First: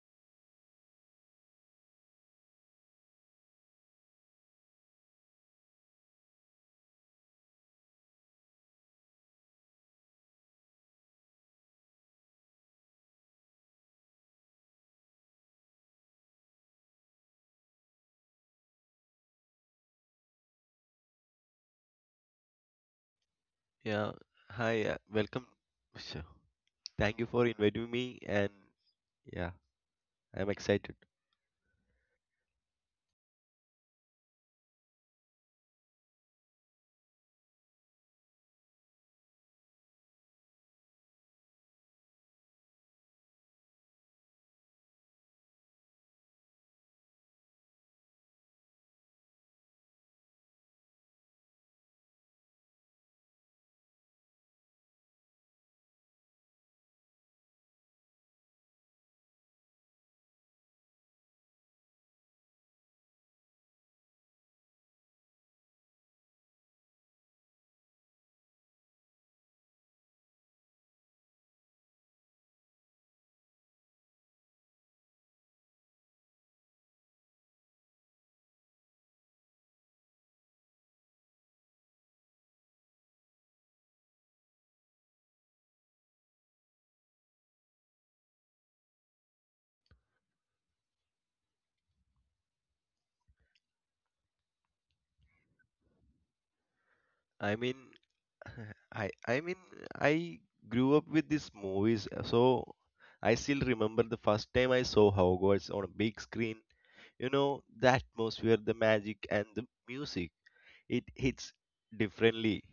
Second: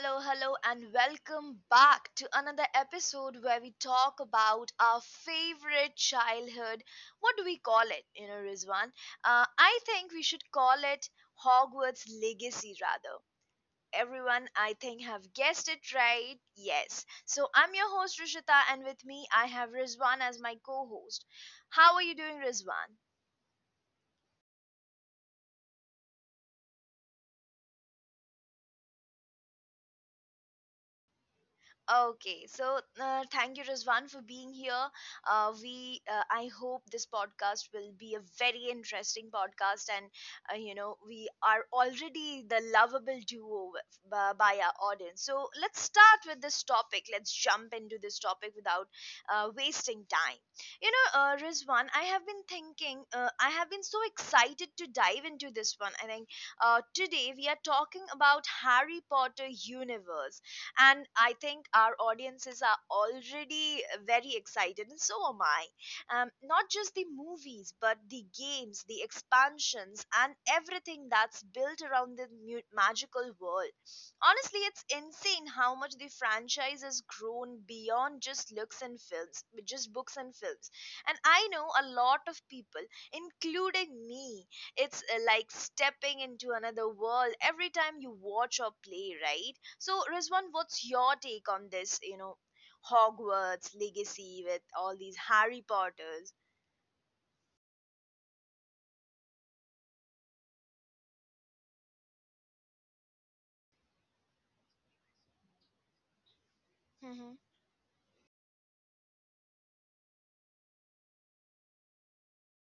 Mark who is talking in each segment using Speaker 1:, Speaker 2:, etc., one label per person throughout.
Speaker 1: hello, hello, and welcome back to another episode where we talk about our favorite childhood. What do we call it, you know, Rizwan? I think we should call it Hogwarts Legacy rather. Everyone, I think, have guessed it right. Yes. So I'm your host, Rishita, and with me, I have Rizwan as my co host. How are you doing, Rizwan?
Speaker 2: Yeah. Hi. Welcome. So, thank you for inviting me, and yeah, I'm excited.
Speaker 1: Okay, so thank you, Rizwan, for being here. I hope this podcast will be a very interesting podcast, and you know we are already the lovable duo with- by our audience. So let's start with this topic. Let's jump into this topic without wasting time. You know, Rizwan, I have been thinking. I have been so excited to dive into this one. I think today we are talking about Harry Potter universe, and I think our audiences are already very excited, and so am I. Not just the movies, but the games, the expansions, and everything that's built around the magical world. Honestly, it's insane how much the franchise has grown beyond just looks and films just books and films. And I know a lot of people, including me, it's like stepping into another world every time you watch or play, right? So Rizwan, what's your take on this, you know, Hogwarts Legacy with all these Harry Potters?
Speaker 2: I mean, I mean I grew up with these movies, so I still remember the first time I saw Hogwarts on a big screen. You
Speaker 1: Mhm.
Speaker 2: know, the atmosphere, the magic, and the music. It hits differently,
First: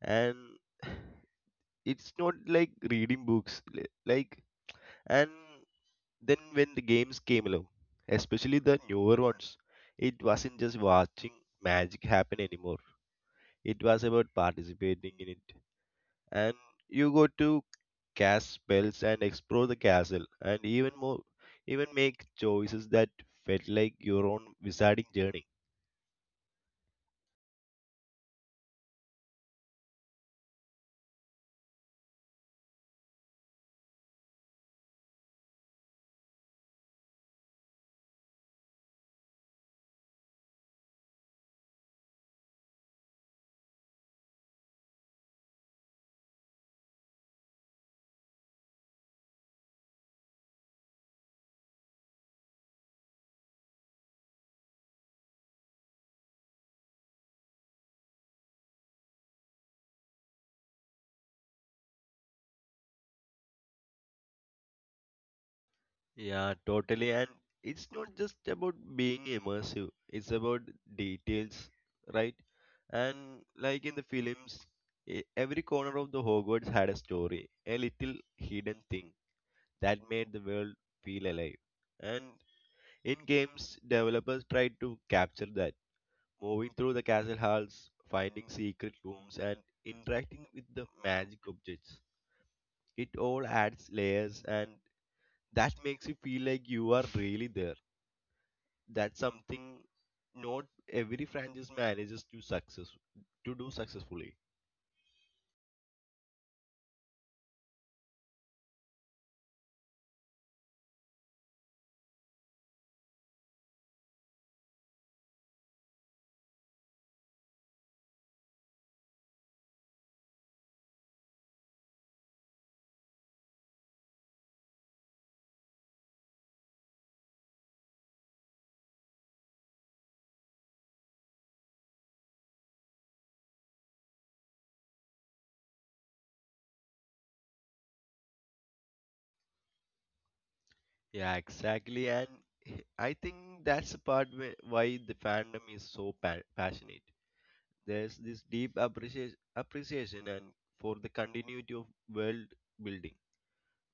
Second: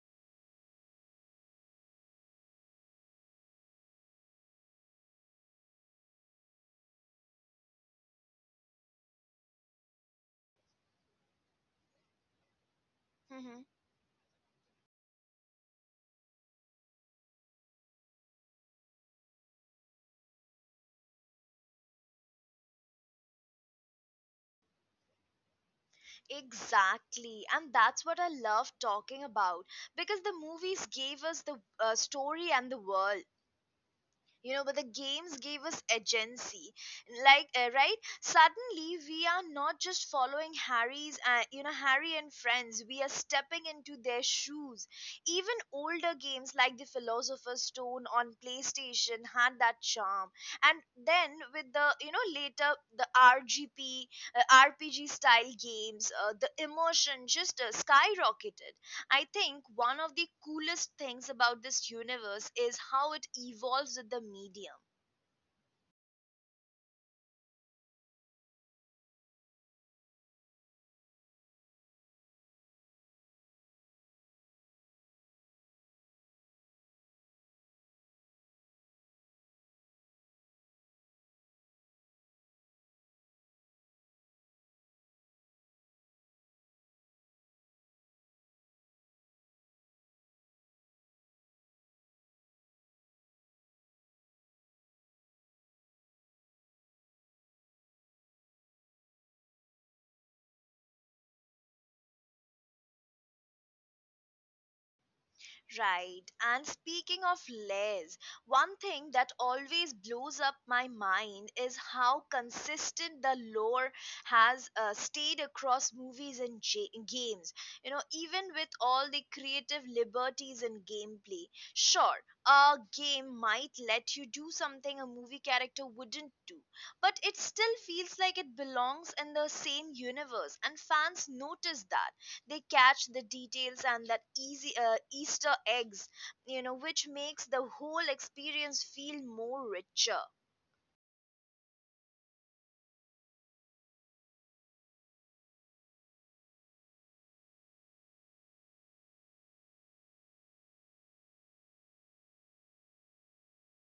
Speaker 2: and it's not like reading books. Like and then when the games came along, especially the newer ones, it wasn't just watching magic happen anymore.
Speaker 1: Mhm.
Speaker 2: It was about participating in it. And you go to cast spells and explore the castle and even more, even make choices that felt like your own wizarding journey.
Speaker 1: Exactly, and that's what I love talking about because the movies gave us the story and the world, you know, but the games gave us agency, like, right, suddenly we are not just following harry's you know Harry and friends, we are stepping into their shoes. Even older games like the Philosopher's Stone on PlayStation had that charm. And then with the, you know, later, the rgp RPG style games, the immersion just skyrocketed. I think one of the coolest things about this universe is how it evolves with the medium.
Speaker 2: Yeah, totally. And it's not just about being immersive, it's about details, right? And like in the films, every corner of the Hogwarts had a story, a little hidden thing that made the world feel alive. And in games, developers tried to capture that, moving through the castle halls, finding secret rooms, and interacting with the magic objects. It all adds layers, and that makes you feel like you are really there. That's something not every franchise manages to success to do successfully.
Speaker 1: Right. And speaking of layers, one thing that always blows up my mind is how consistent the lore has stayed across movies and games. You know, even with all the creative liberties in gameplay. Sure, a game might let you do something a movie character wouldn't do, but it still feels like it belongs in the same universe, and fans notice that. They catch the details and that easy easter eggs, you know, which makes the whole experience feel more richer.
Speaker 2: Yeah, exactly. And I think that's the part where, why the fandom is so passionate. There's this deep appreciation and for the continuity of world building.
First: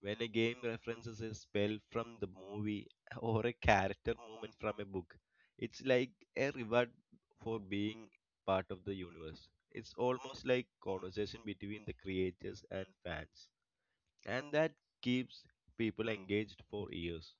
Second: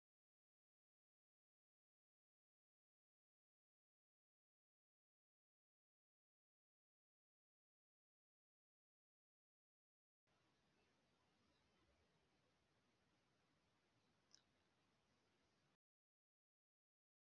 Speaker 2: When a game references a spell from the movie or a character moment from a book, it's like a reward for being part of the universe. It's almost like conversation between the creators and fans. And that keeps people engaged for years.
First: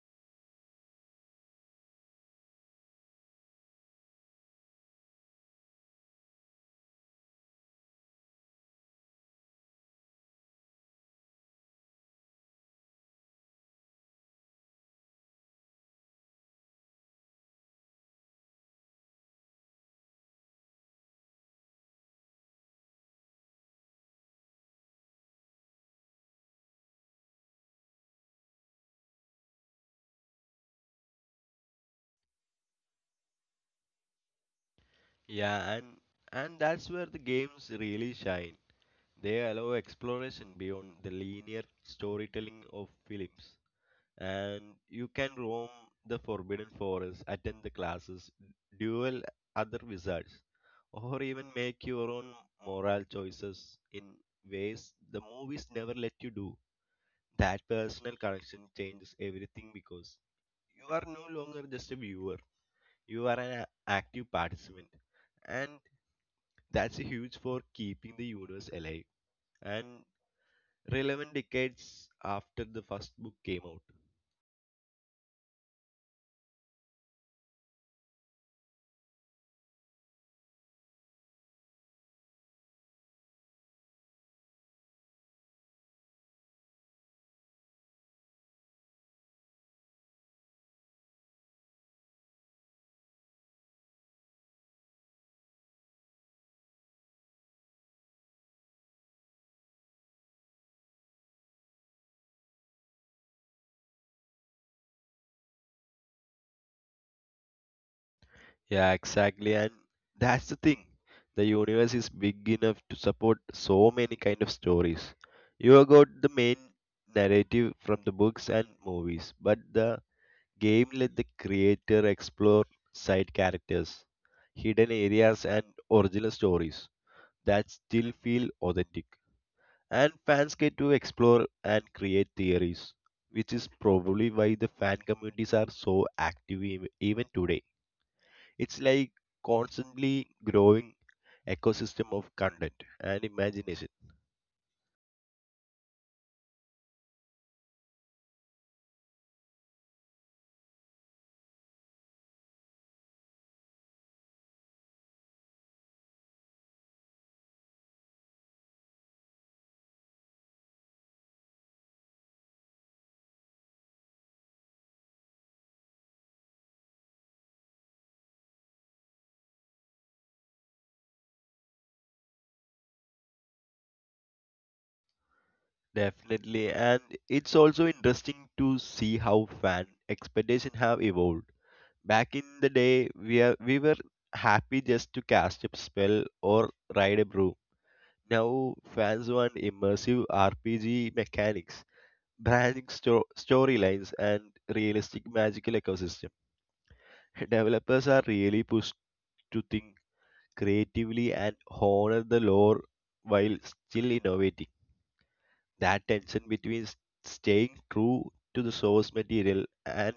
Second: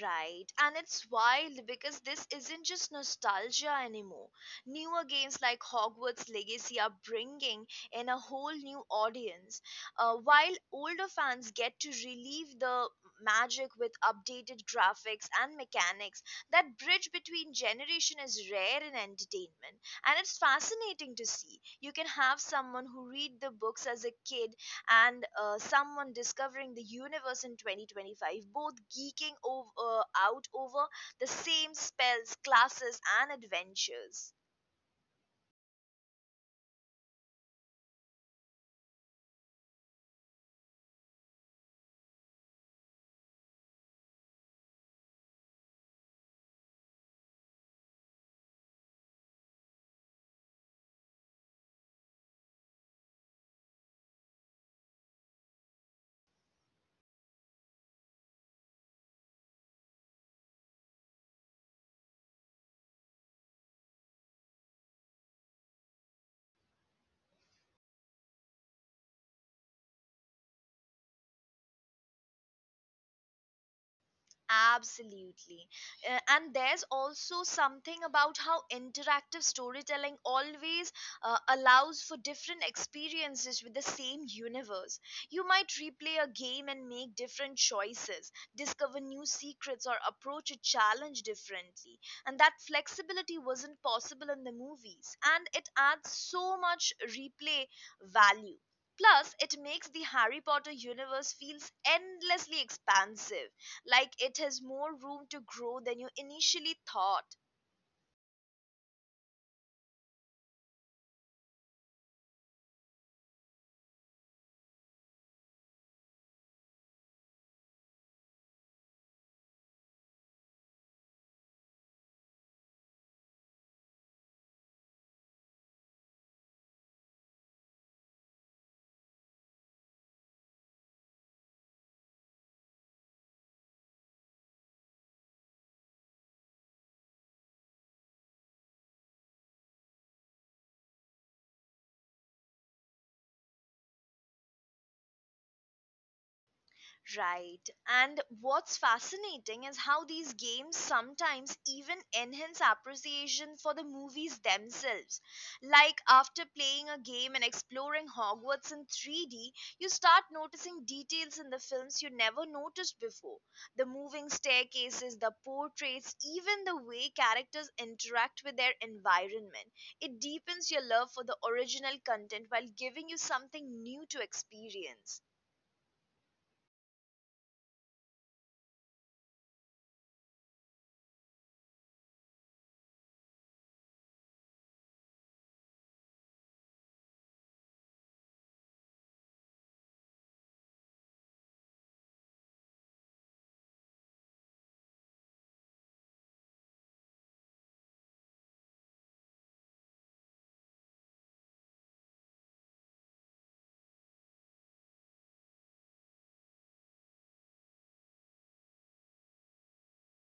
Speaker 1: Right, and it's wild because this isn't just nostalgia anymore. Newer games like Hogwarts Legacy are bringing in a whole new audience, while older fans get to relive the magic with updated graphics and mechanics. That bridge between generation is rare in entertainment, and it's fascinating to see. You can have someone who read the books as a kid, and someone discovering the universe in 2025, both geeking out over the same spells, classes, and adventures.
Speaker 2: Yeah, and that's where the games really shine. They allow exploration beyond the linear storytelling of films. And you can roam the forbidden forest, attend the classes, duel other wizards, or even make your own moral choices in ways the movies never let you do. That personal connection changes everything because you are no longer just a viewer, you are an active participant, and that's huge for keeping the universe alive and relevant decades after the first book came out.
Speaker 1: Absolutely. And there's also something about how interactive storytelling always allows for different experiences with the same universe. You might replay a game and make different choices, discover new secrets, or approach a challenge differently. And that flexibility wasn't possible in the movies, and it adds so much replay value. Plus, it makes the Harry Potter universe feels endlessly expansive, like it has more room to grow than you initially thought.
Speaker 2: Yeah, exactly. And that's the thing. The universe is big enough to support so many kind of stories. You have got the main narrative from the books and movies, but the game let the creator explore side characters, hidden areas and original stories that still feel authentic. And fans get to explore and create theories, which is probably why the fan communities are so active even today. It's like constantly growing ecosystem of content and imagination.
Speaker 1: Right. And what's fascinating is how these games sometimes even enhance appreciation for the movies themselves. Like after playing a game and exploring Hogwarts in 3D, you start noticing details in the films you never noticed before. The moving staircases, the portraits, even the way characters interact with their environment. It deepens your love for the original content while giving you something new to experience.
Speaker 2: Definitely, and it's also interesting to see how fan expectations have evolved. Back in the day, we were happy just to cast a spell or ride a brew. Now fans want immersive RPG mechanics, branding storylines, and realistic magical ecosystem. Developers are really pushed to think creatively and honor the lore while still innovating. That tension between staying true to the source material and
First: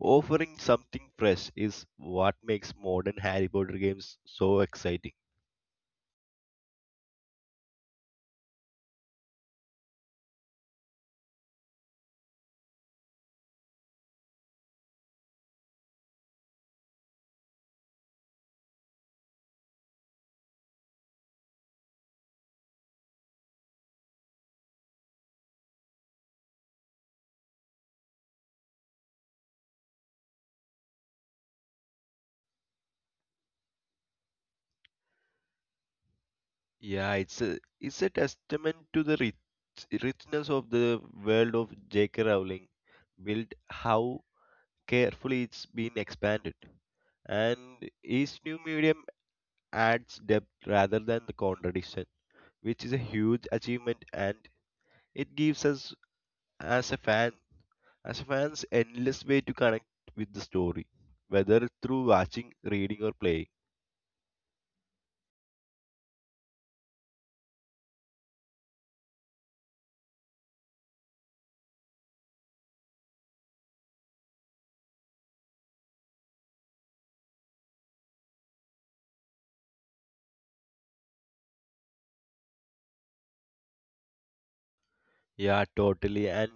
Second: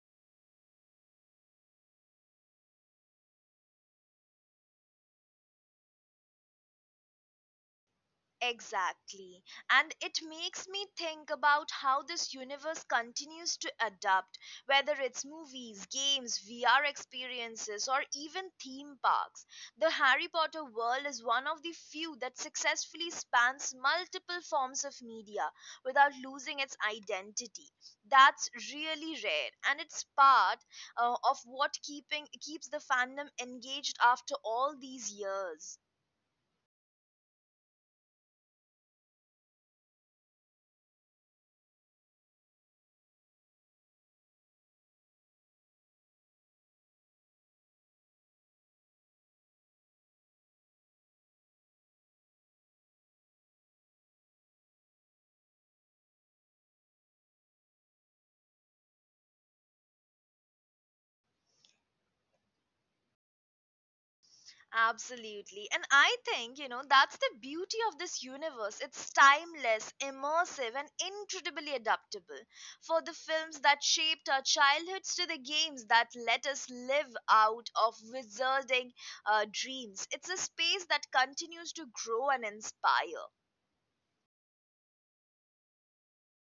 Speaker 2: offering something fresh is what makes modern Harry Potter games so exciting.
Speaker 1: Exactly. And it makes me think about how this universe continues to adapt, whether it's movies, games, VR experiences, or even theme parks. The Harry Potter world is one of the few that successfully spans multiple forms of media without losing its identity. That's really rare, and it's part of what keeping keeps the fandom engaged after all these years.
Speaker 2: Yeah, it's a testament to the richness of the world of J.K. Rowling, built how carefully it's been expanded, and each new medium adds depth rather than the contradiction, which is a huge achievement and it gives us as a fan as a fans endless way to connect with the story whether through watching reading or playing.
Speaker 1: Absolutely. And I think, you know, that's the beauty of this universe. It's timeless, immersive, and incredibly adaptable. For the films that shaped our childhoods to the games that let us live out of wizarding dreams, it's a space that continues to grow and inspire.
Speaker 2: Yeah, totally, and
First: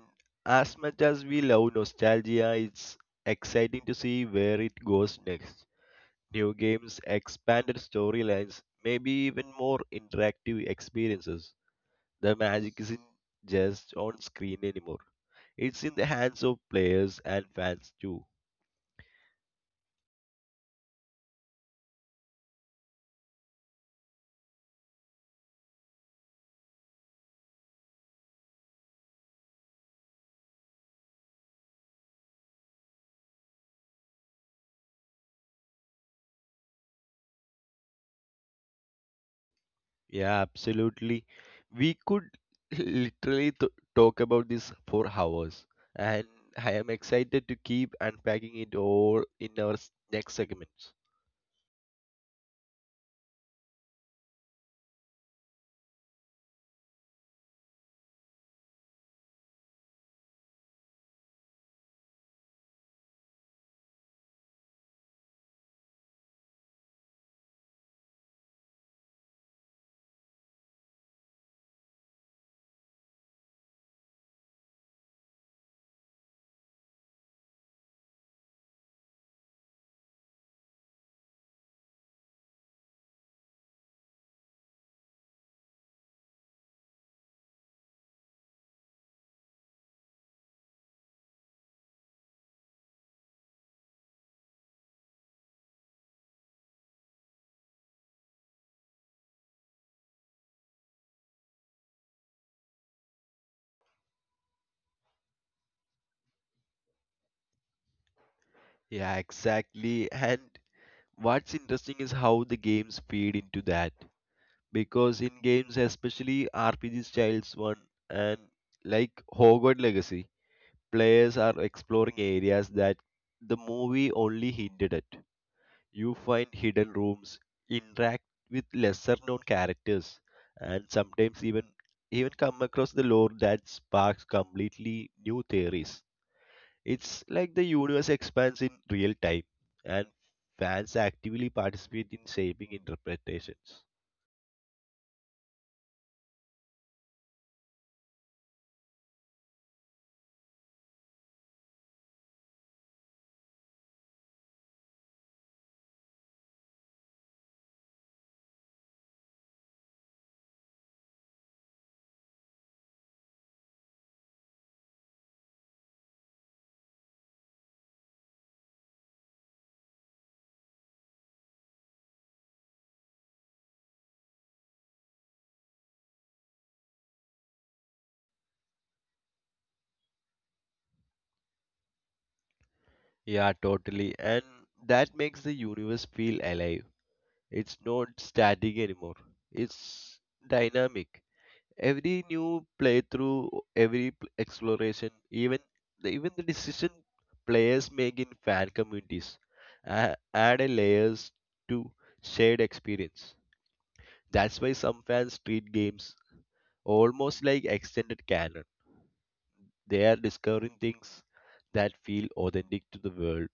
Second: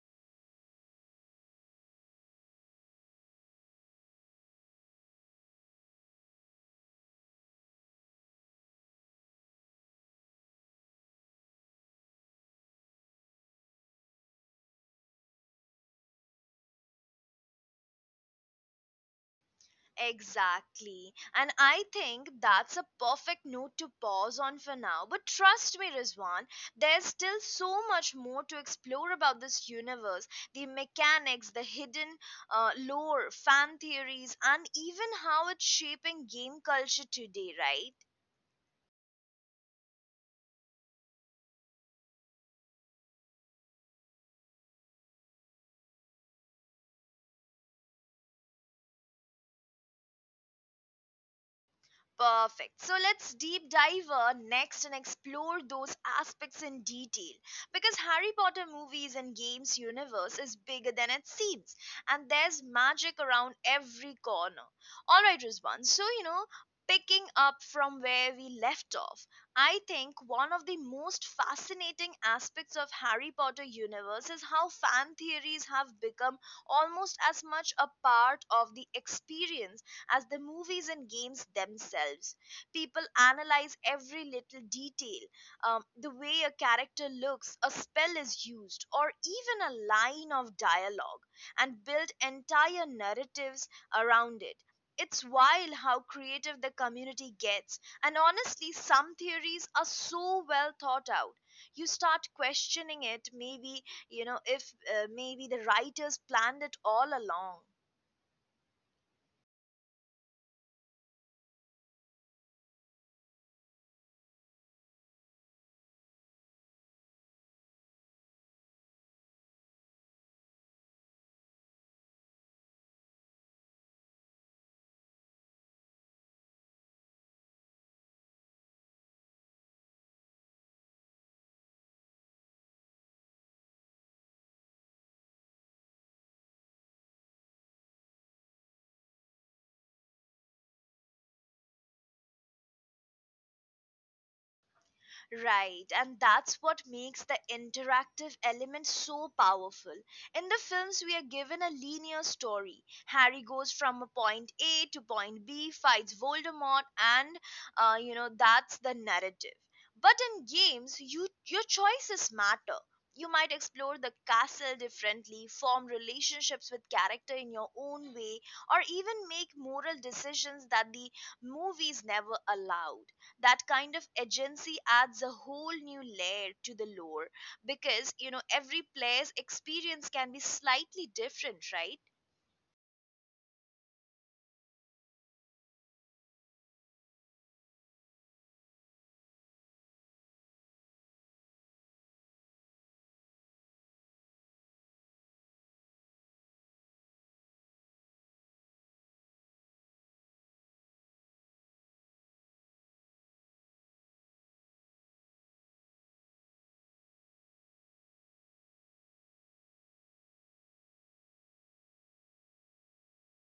Speaker 2: as much as we love nostalgia it's exciting to see where it goes next, new games expanded storylines maybe even more interactive experiences. The magic isn't just on screen anymore, it's in the hands of players and fans too.
Speaker 1: Exactly. And I think that's a perfect note to pause on for now. But trust me, Rizwan, there's still so much more to explore about this universe, the mechanics, the hidden lore, fan theories, and even how it's shaping game culture today, right?
Speaker 2: Yeah, absolutely. We could literally t talk about this for hours, and I am excited to keep unpacking it all in our next segments.
Speaker 1: Perfect. So let's deep dive next and explore those aspects in detail, because Harry Potter movies and games universe is bigger than it seems, and there's magic around every corner. All right, Rizwan. So, you know, picking up from where we left off, I think one of the most fascinating aspects of Harry Potter universe is how fan theories have become almost as much a part of the experience as the movies and games themselves. People analyze every little detail, the way a character looks, a spell is used, or even a line of dialogue, and build entire narratives around it. It's wild how creative the community gets, and honestly, some theories are so well thought out, you start questioning it, maybe, you know, if maybe the writers planned it all along.
Speaker 2: Yeah, exactly. And what's interesting is how the games feed into that. Because in games, especially RPG Styles 1 and like Hogwarts Legacy, players are exploring areas that the movie only hinted at. You find hidden rooms, interact with lesser known characters, and sometimes even come across the lore that sparks completely new theories. It's like the universe expands in real time, and fans actively participate in shaping interpretations.
Speaker 1: Right, and that's what makes the interactive element so powerful. In the films, we are given a linear story. Harry goes from a point A to point B, fights Voldemort, and you know, that's the narrative. But in games, your choices matter. You might explore the castle differently, form relationships with character in your own way, or even make moral decisions that the movies never allowed. That kind of agency adds a whole new layer to the lore, because, you know, every player's experience can be slightly different, right?
Speaker 2: Yeah, totally. And that makes the universe feel alive. It's not static anymore. It's dynamic. Every new playthrough, every exploration, even the decision players make in fan communities add a layers to shared experience. That's why some fans treat games almost like extended canon. They are discovering things that feel authentic to the world,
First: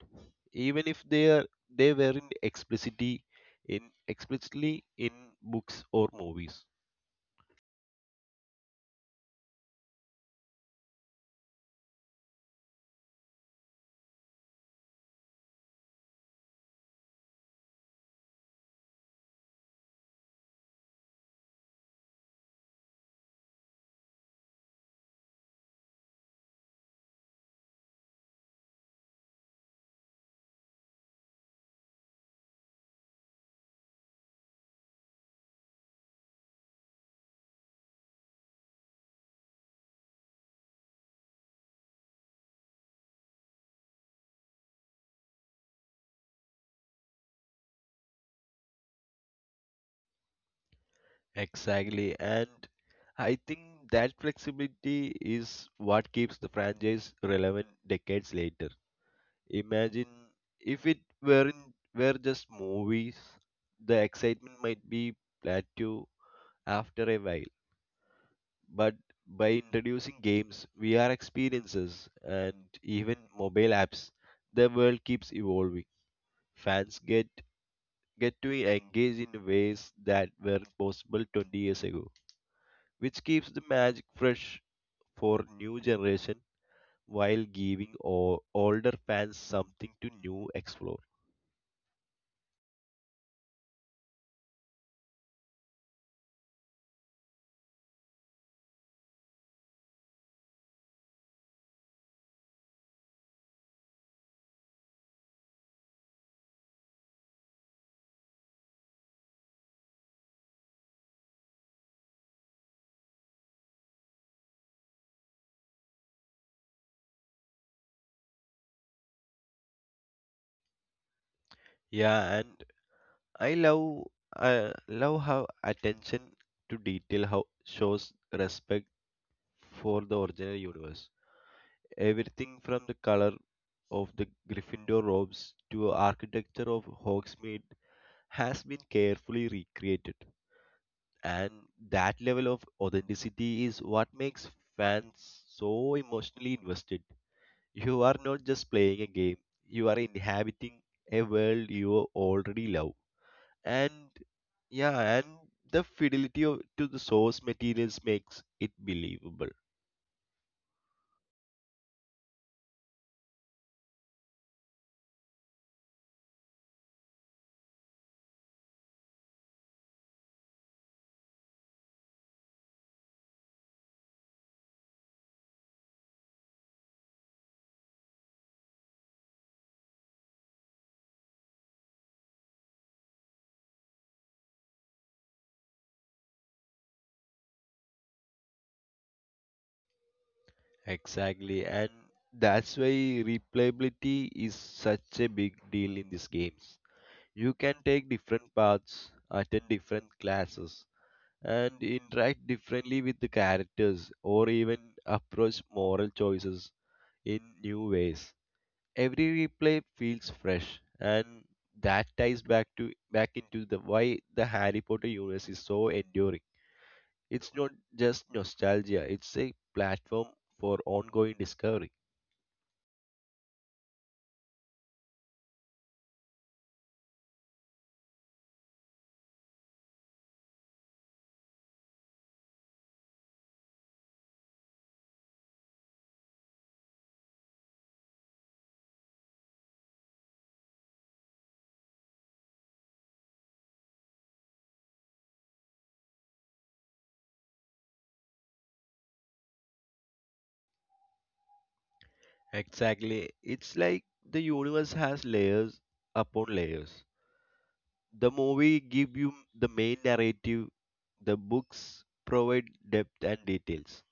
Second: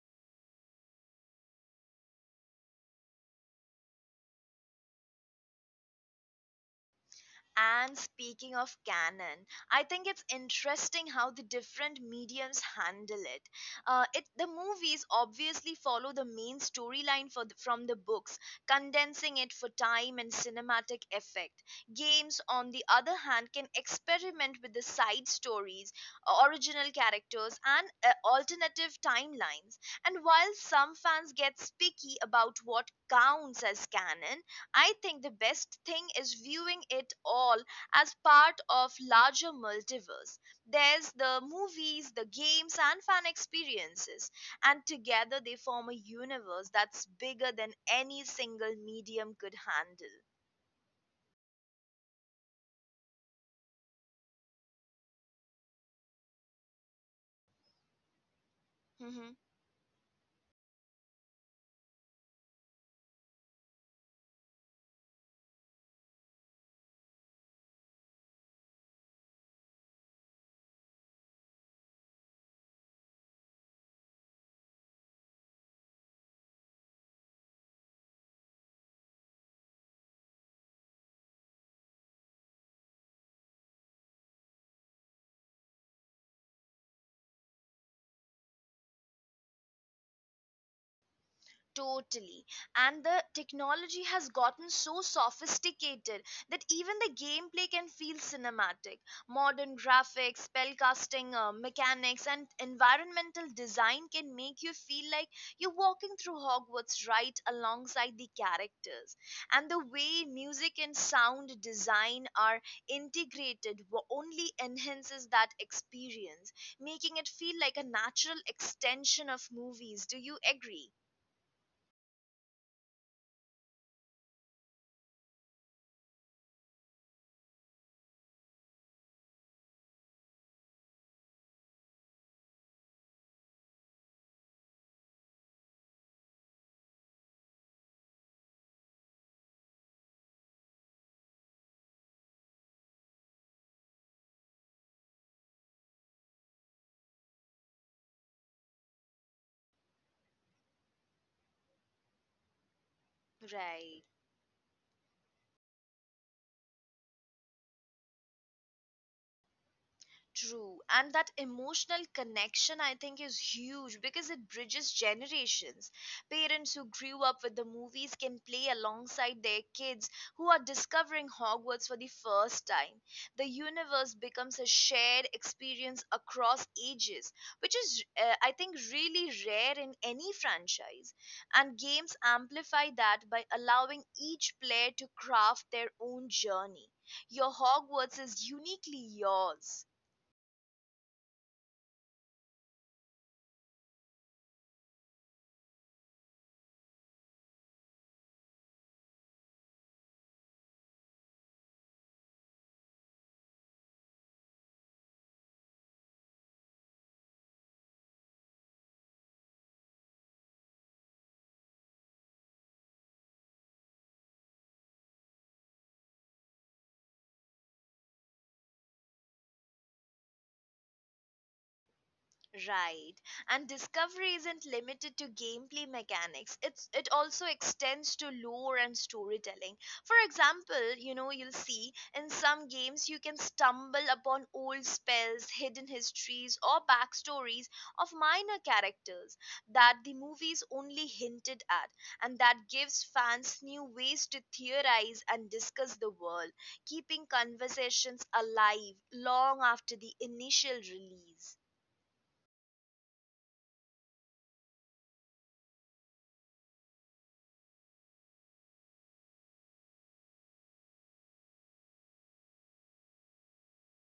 Speaker 2: even if they weren't in explicitly in books or movies.
Speaker 1: And speaking of canon, I think it's interesting how the different mediums handle it. The movies obviously follow the main storyline from the books, condensing it for time and cinematic effect. Games, on the other hand, can experiment with the side stories, original characters, and alternative timelines. And while some fans get picky about what counts as canon, I think the best thing is viewing it all as part of larger multiverse. There's the movies, the games and fan experiences, and together they form a universe that's bigger than any single medium could
Speaker 2: Exactly. And I think that flexibility is what keeps the franchise relevant decades later.
Speaker 1: handle.
Speaker 2: Imagine if it weren't were just movies, the excitement might be plateau after a while. But by introducing games, VR experiences, and even mobile apps, the world keeps evolving. Fans get to engage in ways that weren't possible 20 years ago, which keeps the magic fresh for new generation while giving older fans something to new explore.
Speaker 1: Totally. And the technology has gotten so sophisticated that even the gameplay can feel cinematic. Modern graphics, spellcasting, mechanics, and environmental design can make you feel like you're walking through Hogwarts right alongside the characters. And the way music and sound design are integrated only enhances that experience, making it feel like a natural extension of movies. Do you agree?
Speaker 2: Yeah, and I love I love how attention to detail how shows respect for the original universe. Everything from the color of the Gryffindor robes to architecture of Hogsmeade has been carefully recreated, and that level of authenticity is what makes fans so emotionally invested. You are not just playing a game, you are inhabiting a world you already love.
Speaker 1: Right.
Speaker 2: And yeah, and the fidelity of, to the source materials makes it believable.
Speaker 1: True. And that emotional connection, I think, is huge because it bridges generations. Parents who grew up with the movies can play alongside their kids who are discovering Hogwarts for the first time. The universe becomes a shared experience across ages, which is, I think, really rare in any franchise. And games amplify that by allowing each player to craft their own journey. Your Hogwarts is uniquely yours.
Speaker 2: Exactly, and that's why replayability is such a big deal in these games. You can take different paths, attend different classes, and interact differently with the characters or even approach moral choices in new ways. Every replay feels fresh and that ties back into the why the Harry Potter universe is so enduring. It's not just nostalgia, it's a platform for ongoing discovery.
Speaker 1: Right. And discovery isn't limited to gameplay mechanics. It also extends to lore and storytelling. For example, you know, you'll see in some games you can stumble upon old spells, hidden histories, or backstories of minor characters that the movies only hinted at, and that gives fans new ways to theorize and discuss the world, keeping conversations alive long after the initial release.
Speaker 2: Exactly. It's like the universe has layers upon layers. The movie give you the main narrative, the books provide depth and details.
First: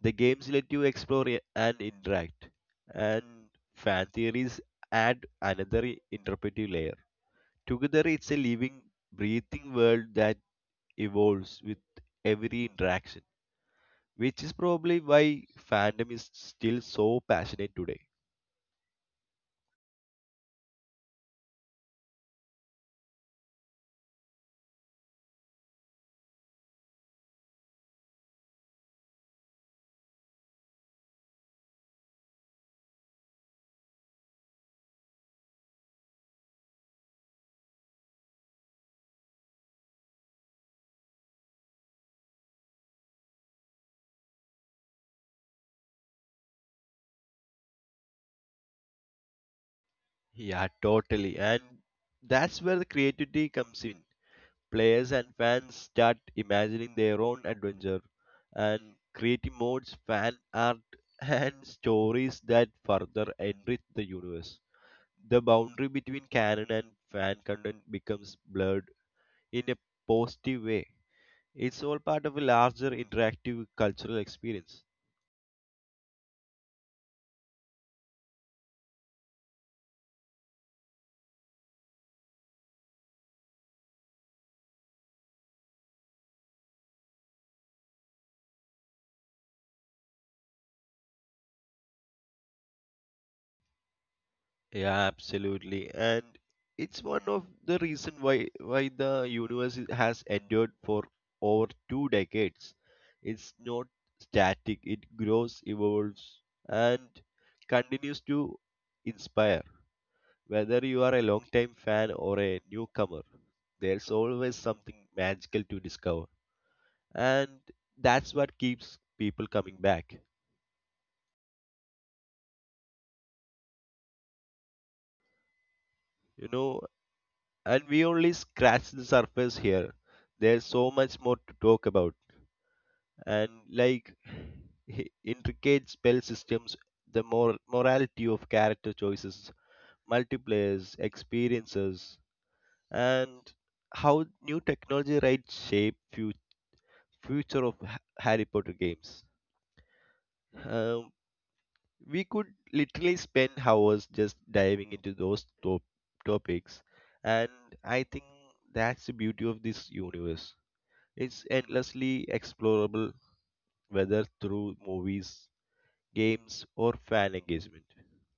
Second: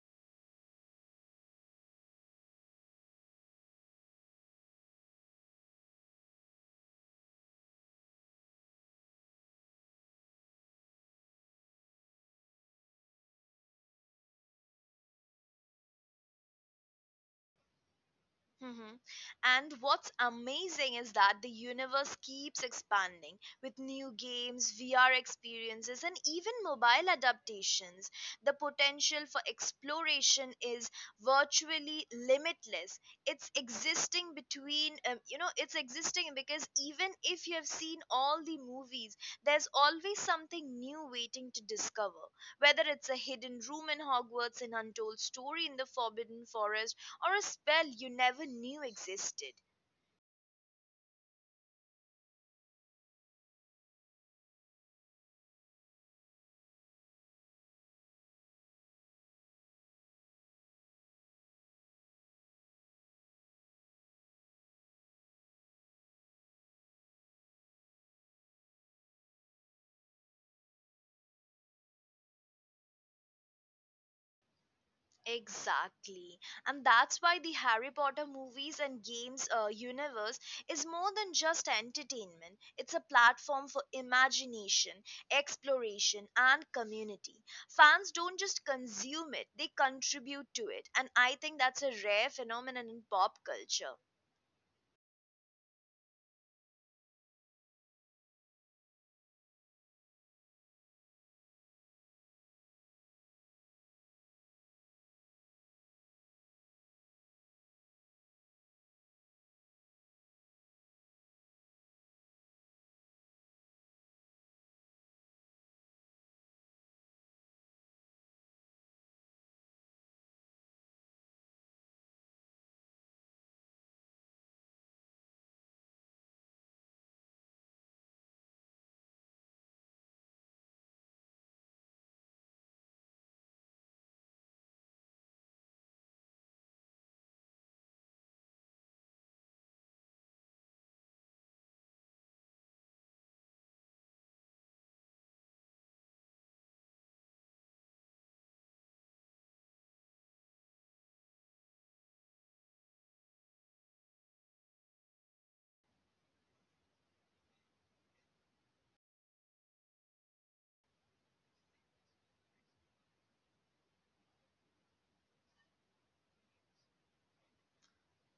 Speaker 2: The games let you explore and interact, and fan theories add another interpretive layer. Together, it's a living, breathing world that evolves with every interaction, which is probably why fandom is still so passionate today.
Speaker 1: Mhm. And what's amazing is that the universe keeps expanding with new games, VR experiences, and even mobile adaptations. The potential for exploration is virtually limitless. It's existing between, you know, it's existing because even if you have seen all the movies, there's always something new waiting to discover. Whether it's a hidden room in Hogwarts, an untold story in the Forbidden Forest, or a spell you never knew existed.
Speaker 2: Yeah, totally. And that's where the creativity comes in. Players and fans start imagining their own adventure and creating modes, fan art, and stories that further enrich the universe. The boundary between canon and fan content becomes blurred in a positive way. It's all part of a larger interactive cultural experience.
Speaker 1: Exactly. And that's why the Harry Potter movies and games universe is more than just entertainment. It's a platform for imagination, exploration, and community. Fans don't just consume it, they contribute to it. And I think that's a rare phenomenon in pop culture.
Speaker 2: Yeah, absolutely. And it's one of the reason why the universe has endured for over two decades. It's not static. It grows, evolves, and continues to inspire. Whether you are a long-time fan or a newcomer, there's always something magical to discover. And that's what keeps people coming back. You know, and we only scratch the surface here. There's so much more to talk about and like intricate spell systems, the morality of character choices, multipliers, experiences, and how new technology rights shape future of Harry Potter games. Um, we could literally spend hours just diving into those topics, and I think that's the beauty of this universe. It's endlessly explorable, whether through movies, games, or fan engagement.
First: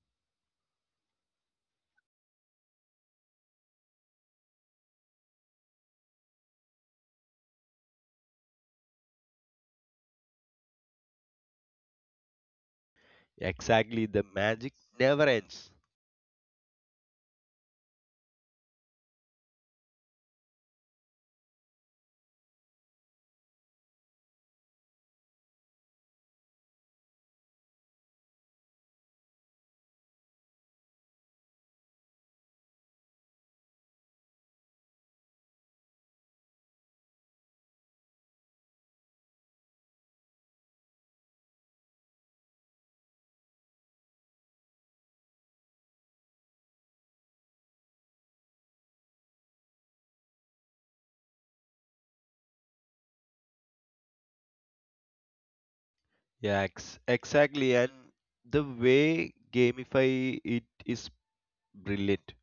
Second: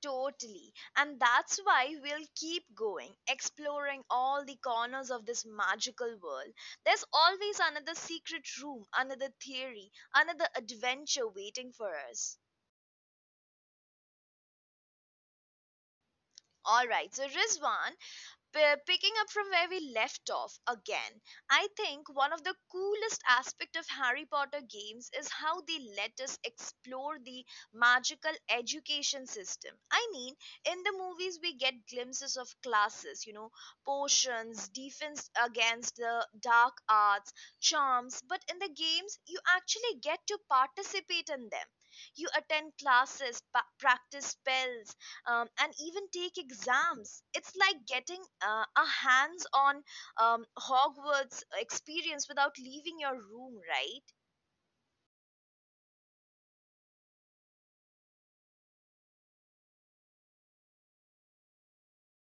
Speaker 1: Totally. And that's why we'll keep going, exploring all the corners of this magical world. There's always another secret room, another theory, another adventure waiting for us.
Speaker 2: Exactly, the magic never ends.
Speaker 1: All right, so Rizwan, picking up from where we left off again, I think one of the coolest aspects of Harry Potter games is how they let us explore the magical education system. I mean, in the movies we get glimpses of classes, you know, potions, defense against the dark arts, charms, but in the games you actually get to participate in them. You attend classes, practice spells, and even take exams. It's like getting a hands on Hogwarts experience without leaving your room, right?
Speaker 2: Yeah, exactly, and the way gamify it is brilliant.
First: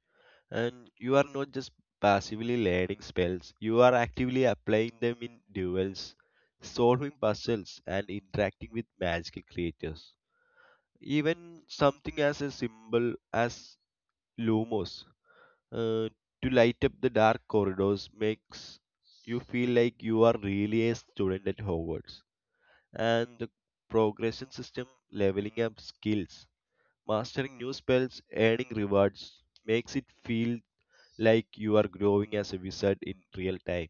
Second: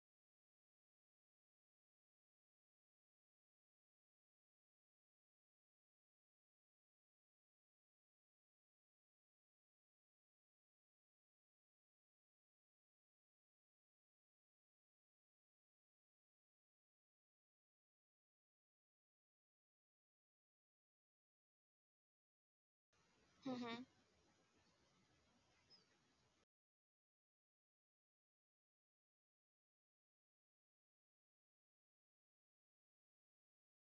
Speaker 2: And you are not just passively learning spells; you are actively applying them in duels, solving puzzles, and interacting with magical creatures. Even something as a symbol as Lumos, uh, to light up the dark corridors makes you feel like you are really a student at Hogwarts. And the progression system, leveling up skills, mastering new spells, earning rewards makes it feel like you are growing as a wizard in real time.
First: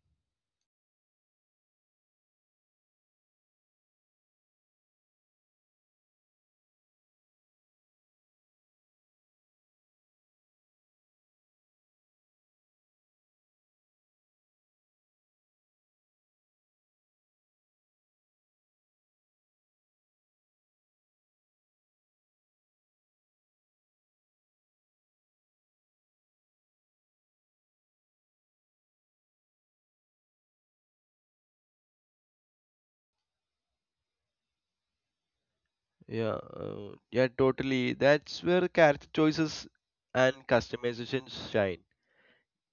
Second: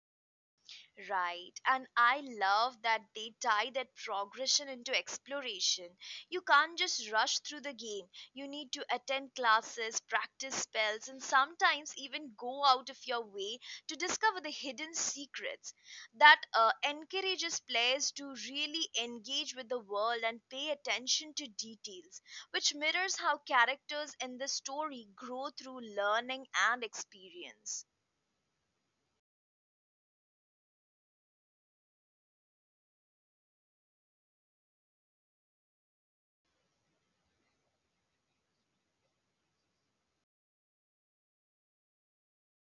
Speaker 1: Right. And I love that they tie that progression into exploration. You can't just rush through the game. You need to attend classes, practice spells, and sometimes even go out of your way to discover the hidden secrets. That encourages players to really engage with the world and pay attention to details, which mirrors how characters in the story grow through learning and experience.
Speaker 2: Yeah, totally. That's where character choices and customizations shine.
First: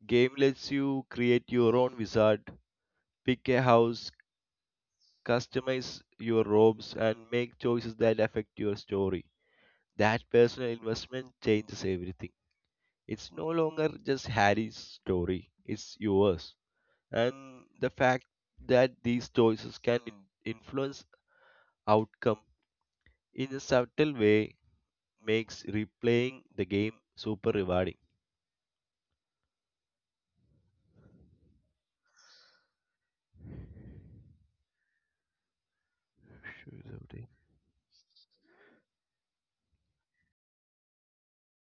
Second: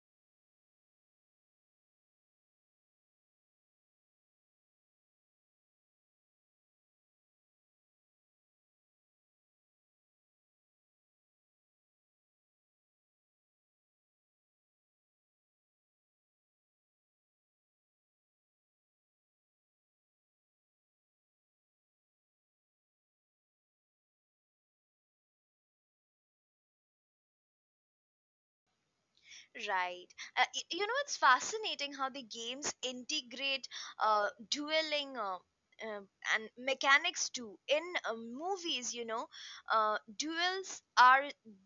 Speaker 2: Game lets you create your own wizard, pick a house, customize your robes, and make choices that affect your story. That personal investment changes everything. It's no longer just Harry's story, it's yours. And the fact that these choices can influence outcome in a subtle way makes replaying the game super rewarding.
Speaker 1: Right. You know, it's fascinating how the games integrate dueling uh, and
Speaker 2: Sure,
Speaker 1: mechanics too. In movies, you know, duels are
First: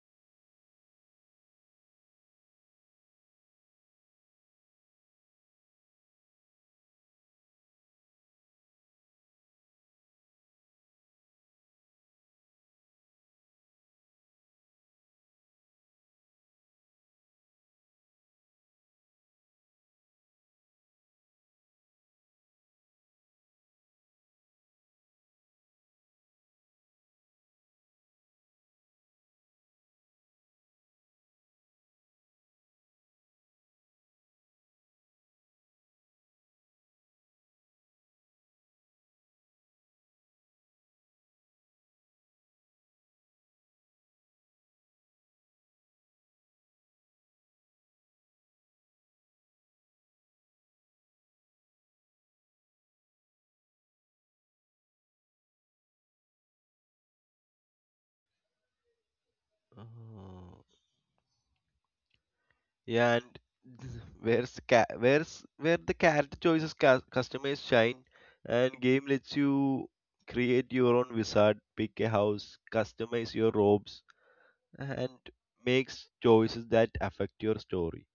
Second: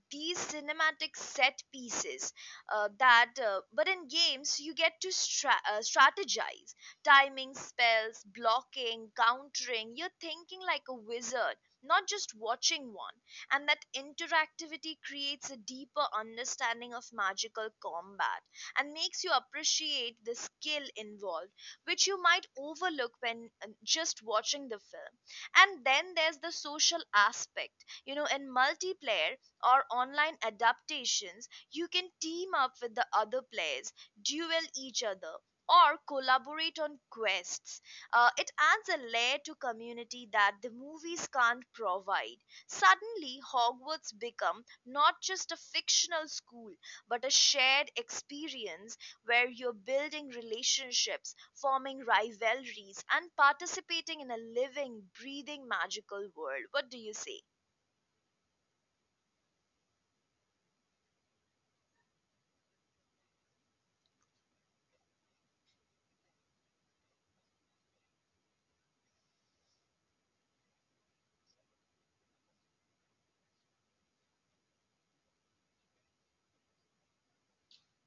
Speaker 1: these cinematic set pieces but in games, you get to strategize timing, spells, blocking, countering. You're thinking like a wizard, not just watching one, and that interactivity creates a deeper understanding of magical combat and makes you appreciate the skill involved, which you might overlook when just watching the film. And then there's the social aspect. You know, in multiplayer or online adaptations, you can team up with the other players, duel each other, or collaborate on quests. It adds a layer to community that the movies can't provide. Suddenly, Hogwarts became not just a fictional school, but a shared experience where you're building relationships, forming rivalries, and participating in a living, breathing magical world. What do you say?
Speaker 2: okay. Yeah, and where's where the character choices customers shine, and game lets you create your own wizard, pick a house, customize your robes, and makes choices that affect your story.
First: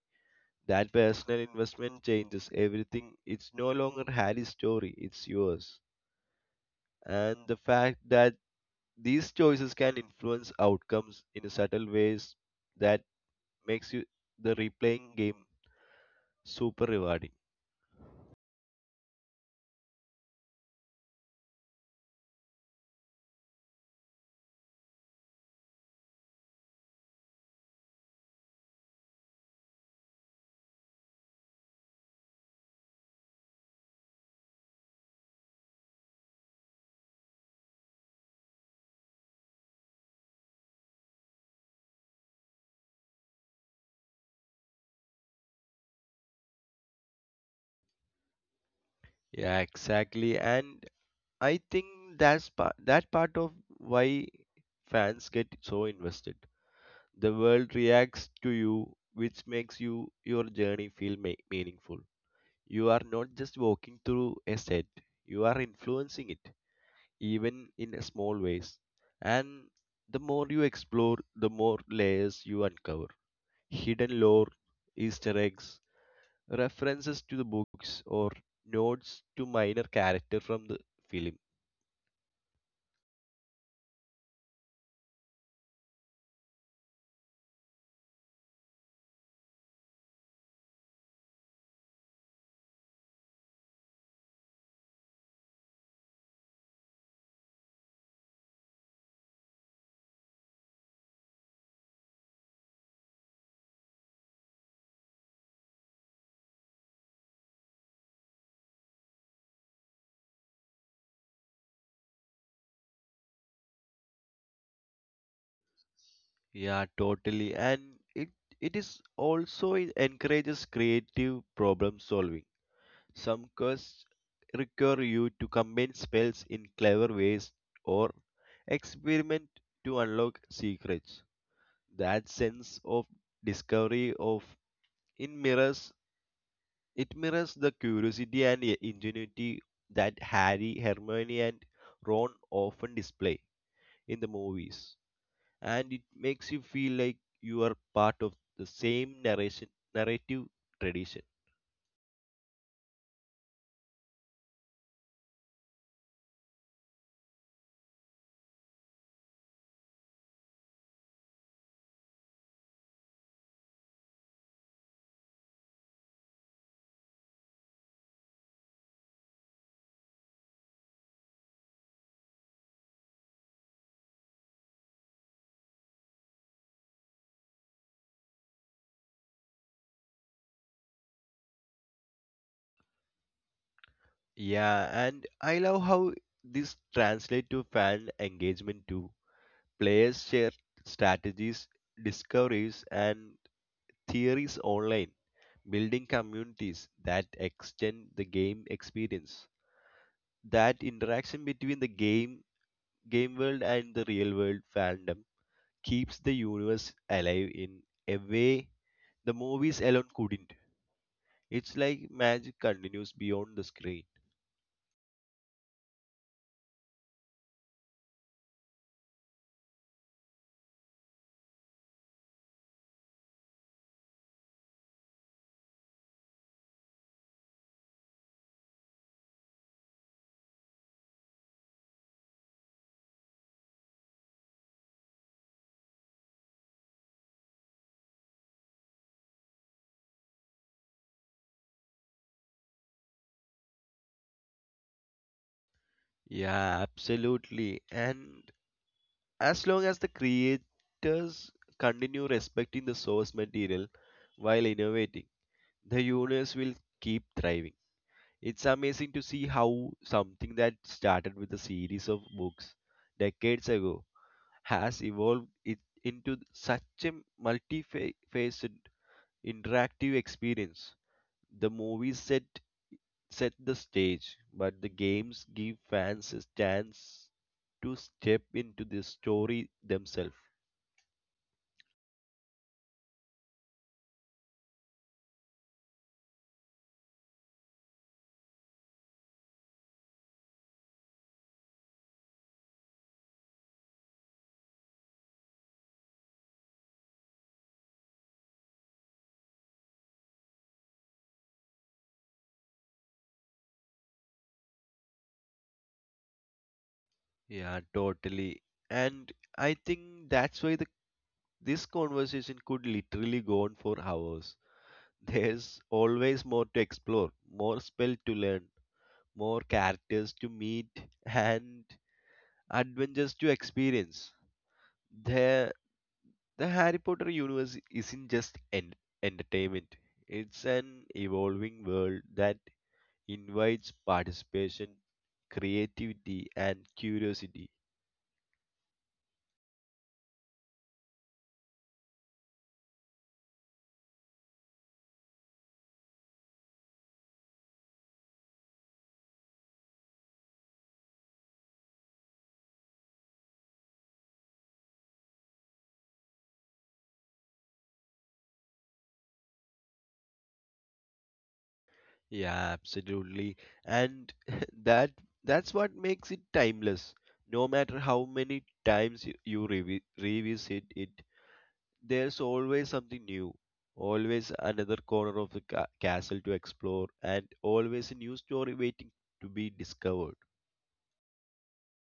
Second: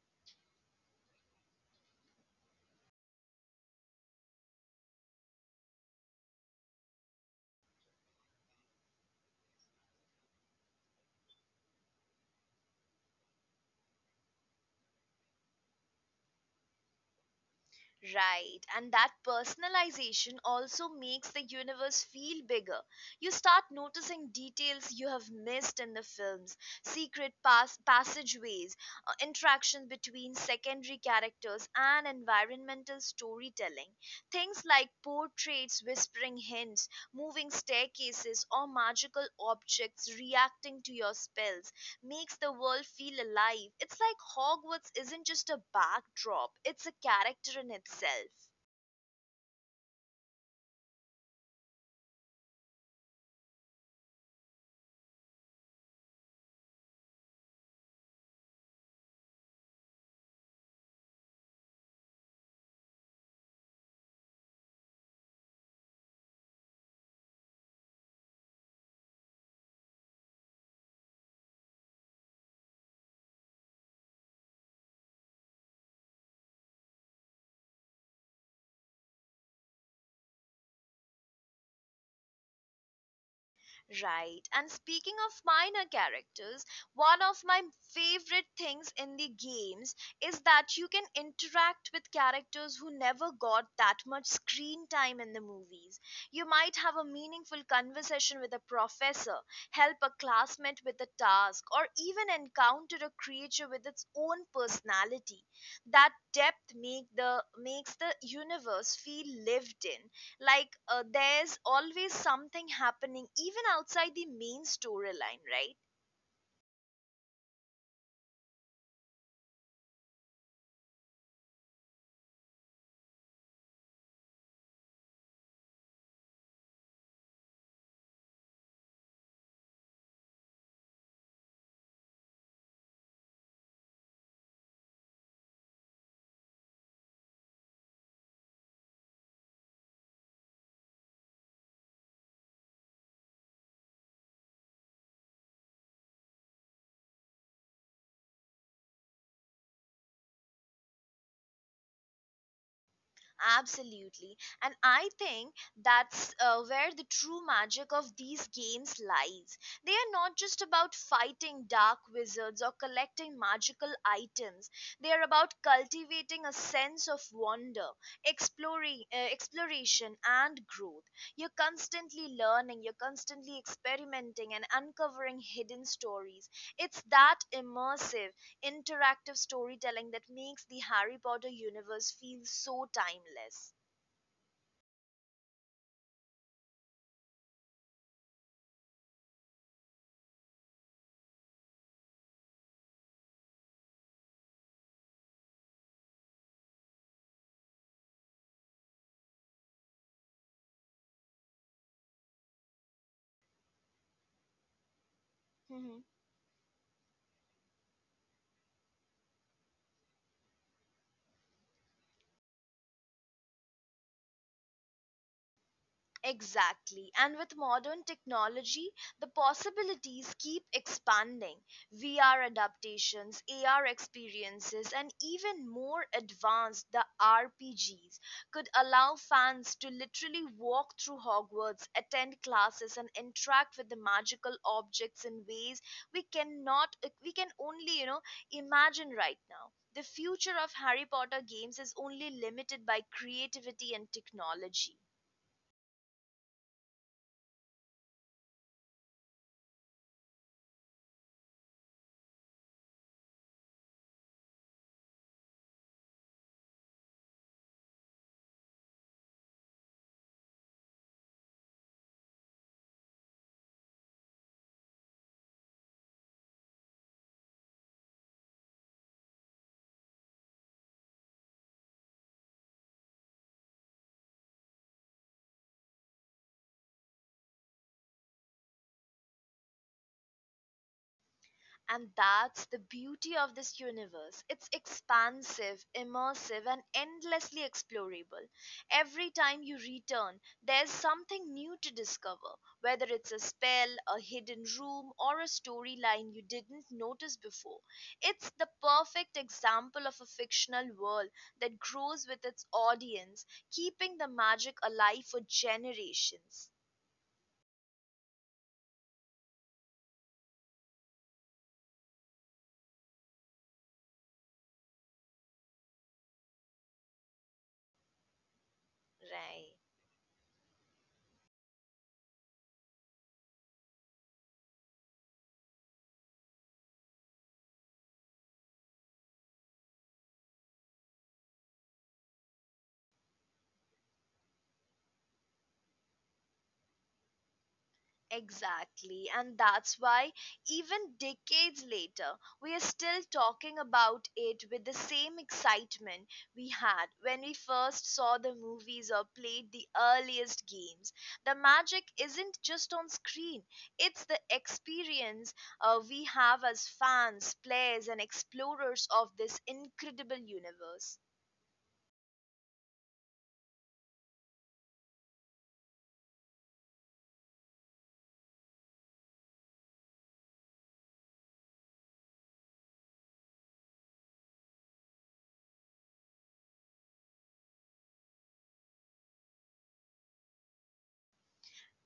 Speaker 2: That personal investment changes everything. It's no longer Harry's story; it's yours. And the fact that these choices can influence outcomes in subtle ways that makes you the replaying game super rewarding.
Speaker 1: Right, and that personalization also makes the universe feel bigger. You start noticing details you have missed in the films, secret passageways, interaction between secondary characters, and environmental storytelling. Things like portraits whispering hints, moving staircases, or magical objects reacting to your spells makes the world feel alive. It's like Hogwarts isn't just a backdrop, it's a character in itself.
Speaker 2: Yeah, exactly. And I think that's that part of why fans get so invested. The world reacts to you, which makes you your journey feel meaningful. You are not just walking through a set; you are influencing it, even in a small ways. And the more you explore, the more layers you uncover: hidden lore, Easter eggs, references to the books, or nods to minor character from the film.
Speaker 1: Right. And speaking of minor characters, one of my favorite things in the games is that you can interact with characters who never got that much screen time in the movies. You might have a meaningful conversation with a professor, help a classmate with a task, or even encounter a creature with its own personality. That depth make the makes the universe feel lived in, like there's always something happening even outside the main storyline, right?
Speaker 2: Yeah, totally. And it it is also it encourages creative problem solving. Some quests require you to combine spells in clever ways or experiment to unlock secrets. That sense of discovery of in mirrors it mirrors the curiosity and ingenuity that Harry, Hermione and Ron often display in the movies, and it makes you feel like you are part of the same narration narrative tradition.
Speaker 1: Absolutely. And I think that's where the true magic of these games lies. They are not just about fighting dark wizards or collecting magical items. They are about cultivating a sense of wonder, exploration and growth. You're constantly learning, you're constantly experimenting and uncovering hidden stories. It's that immersive, interactive storytelling that makes the Harry Potter universe feel so timeless.
Speaker 2: Yeah, and I love how this translates to fan engagement too. Players share strategies, discoveries and theories online, building communities that extend the game experience. That interaction between the game world and the real world fandom keeps the universe alive in a way the movies alone couldn't. It's like magic continues beyond the screen.
Speaker 1: Exactly. And with modern technology, the possibilities keep expanding. VR adaptations, AR experiences, and even more advanced the RPGs could allow fans to literally walk through Hogwarts, attend classes and interact with the magical objects in ways we cannot we can only, you know, imagine right now. The future of Harry Potter games is only limited by creativity and technology.
Speaker 2: Yeah, absolutely. And as long as the creators continue respecting the source material while innovating, the universe will keep thriving. It's amazing to see how something that started with a series of books decades ago has evolved it into such a multifaceted interactive experience. The movie set set the stage, but the games give fans a chance to step into the story themselves.
Speaker 1: And that's the beauty of this universe. It's expansive, immersive, and endlessly explorable. Every time you return, there's something new to discover, whether it's a spell, a hidden room, or a storyline you didn't notice before. It's the perfect example of a fictional world that grows with its audience, keeping the magic alive for generations.
Speaker 2: Yeah, totally. And I think that's why the this conversation could literally go on for hours. There's always more to explore, more spell to learn, more
Speaker 1: Right.
Speaker 2: characters to meet, and adventures to experience. There The Harry Potter universe isn't just entertainment, it's an evolving world that invites participation, creativity, and curiosity.
Speaker 1: Exactly, and that's why, even decades later, we are still talking about it with the same excitement we had when we first saw the movies or played the earliest games. The magic isn't just on screen, it's the experience we have as fans, players, and explorers of this incredible universe.
Speaker 2: Yeah, absolutely. And that that's what makes it timeless. No matter how many times you revisit it, there's always something new, always another corner of the castle to explore, and always a new story waiting to be discovered.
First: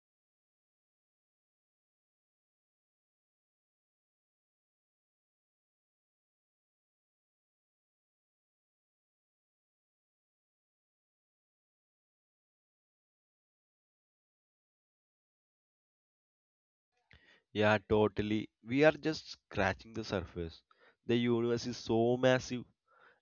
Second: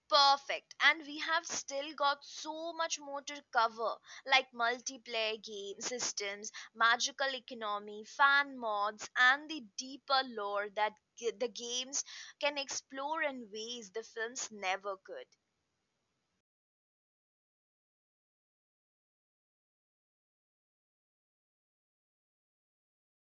Speaker 1: Perfect. And we have still got so much more to cover, like multiplayer game systems, magical economy, fan mods, and the deeper lore that the games can explore in ways the films never could.
Speaker 2: Yeah, totally. We are just scratching the surface. The universe is so massive,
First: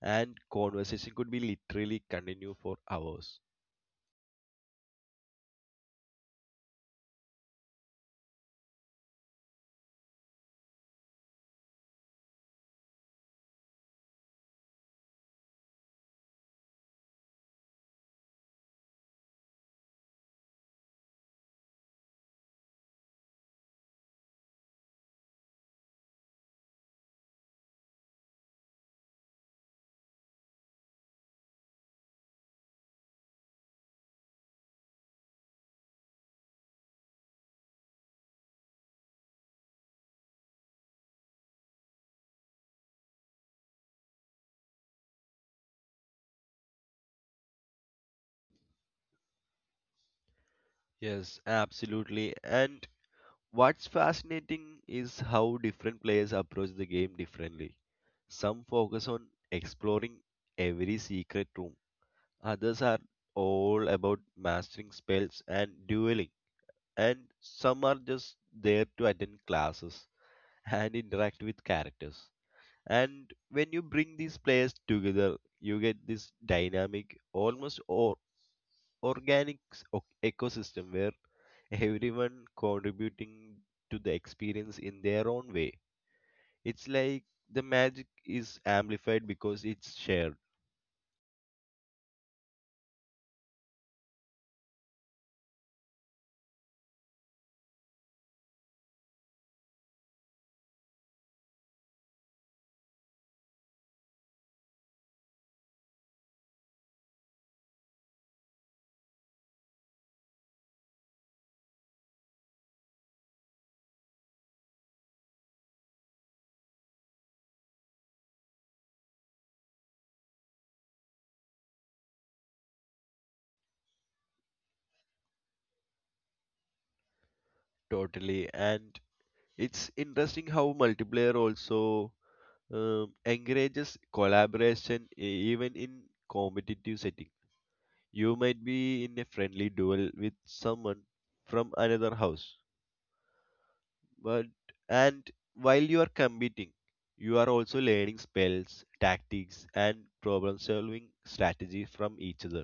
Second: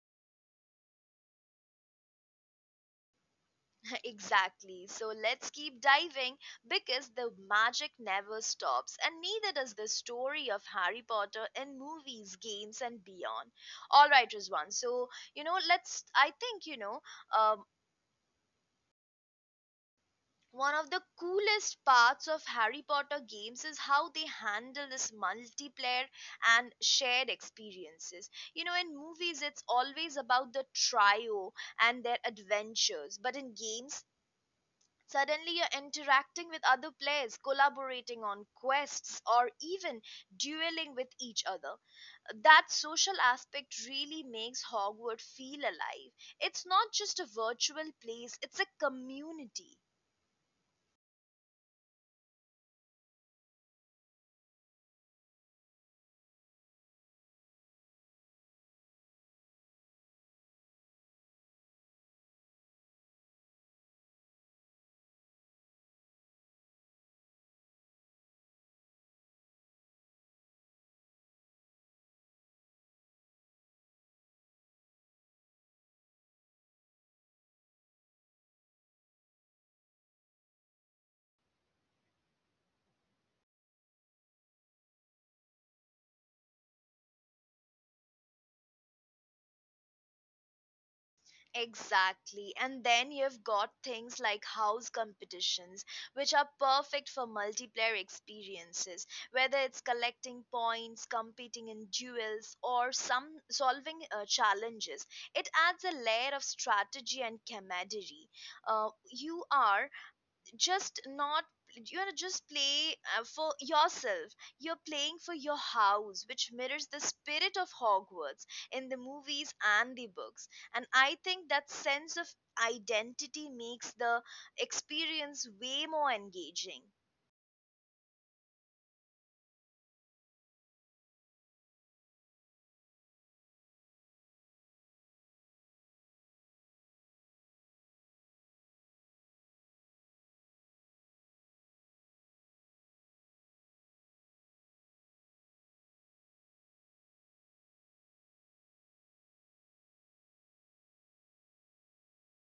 Speaker 2: and conversation could be literally continue for hours.
Speaker 1: Exactly. So let's keep diving because the magic never stops, and neither does the story of Harry Potter in movies, games, and beyond. All right, Rizwan. So, you know, let's, I think, you know, um, one of the coolest parts of Harry Potter games is how they handle this multiplayer and shared experiences. You know, in movies, it's always about the trio and their adventures, but in games, suddenly you're interacting with other players, collaborating on quests, or even dueling with each other. That social aspect really makes Hogwarts feel alive. It's not just a virtual place, it's a community.
Speaker 2: Yes, absolutely. And what's fascinating is how different players approach the game differently. Some focus on exploring every secret room, others are all about mastering spells and dueling, and some are just there to attend classes and interact with characters. And when you bring these players together, you get this dynamic almost or organic ecosystem where everyone contributing to the experience in their own way. It's like the magic is amplified because it's shared.
Speaker 1: Exactly. And then you've got things like house competitions, which are perfect for multiplayer experiences, whether it's collecting points, competing in duels, or some solving challenges. It adds a layer of strategy and camaraderie. You are just not you know just play for yourself, you're playing for your house, which mirrors the spirit of Hogwarts in the movies and the books, and I think that sense of identity makes the experience way more engaging.
Speaker 2: Totally, and it's interesting how multiplayer also encourages collaboration even in competitive setting. You might be in a friendly duel with someone from another house, but and while you are competing, you are also learning spells, tactics and problem solving strategies from each other.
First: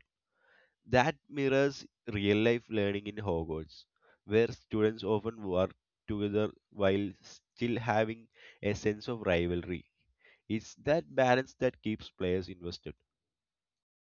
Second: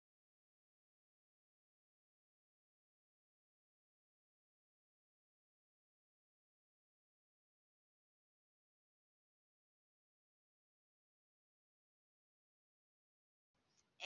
Speaker 2: That mirrors real life learning in Hogwarts, where students often work together while still having a sense of rivalry. It's that balance that keeps players invested.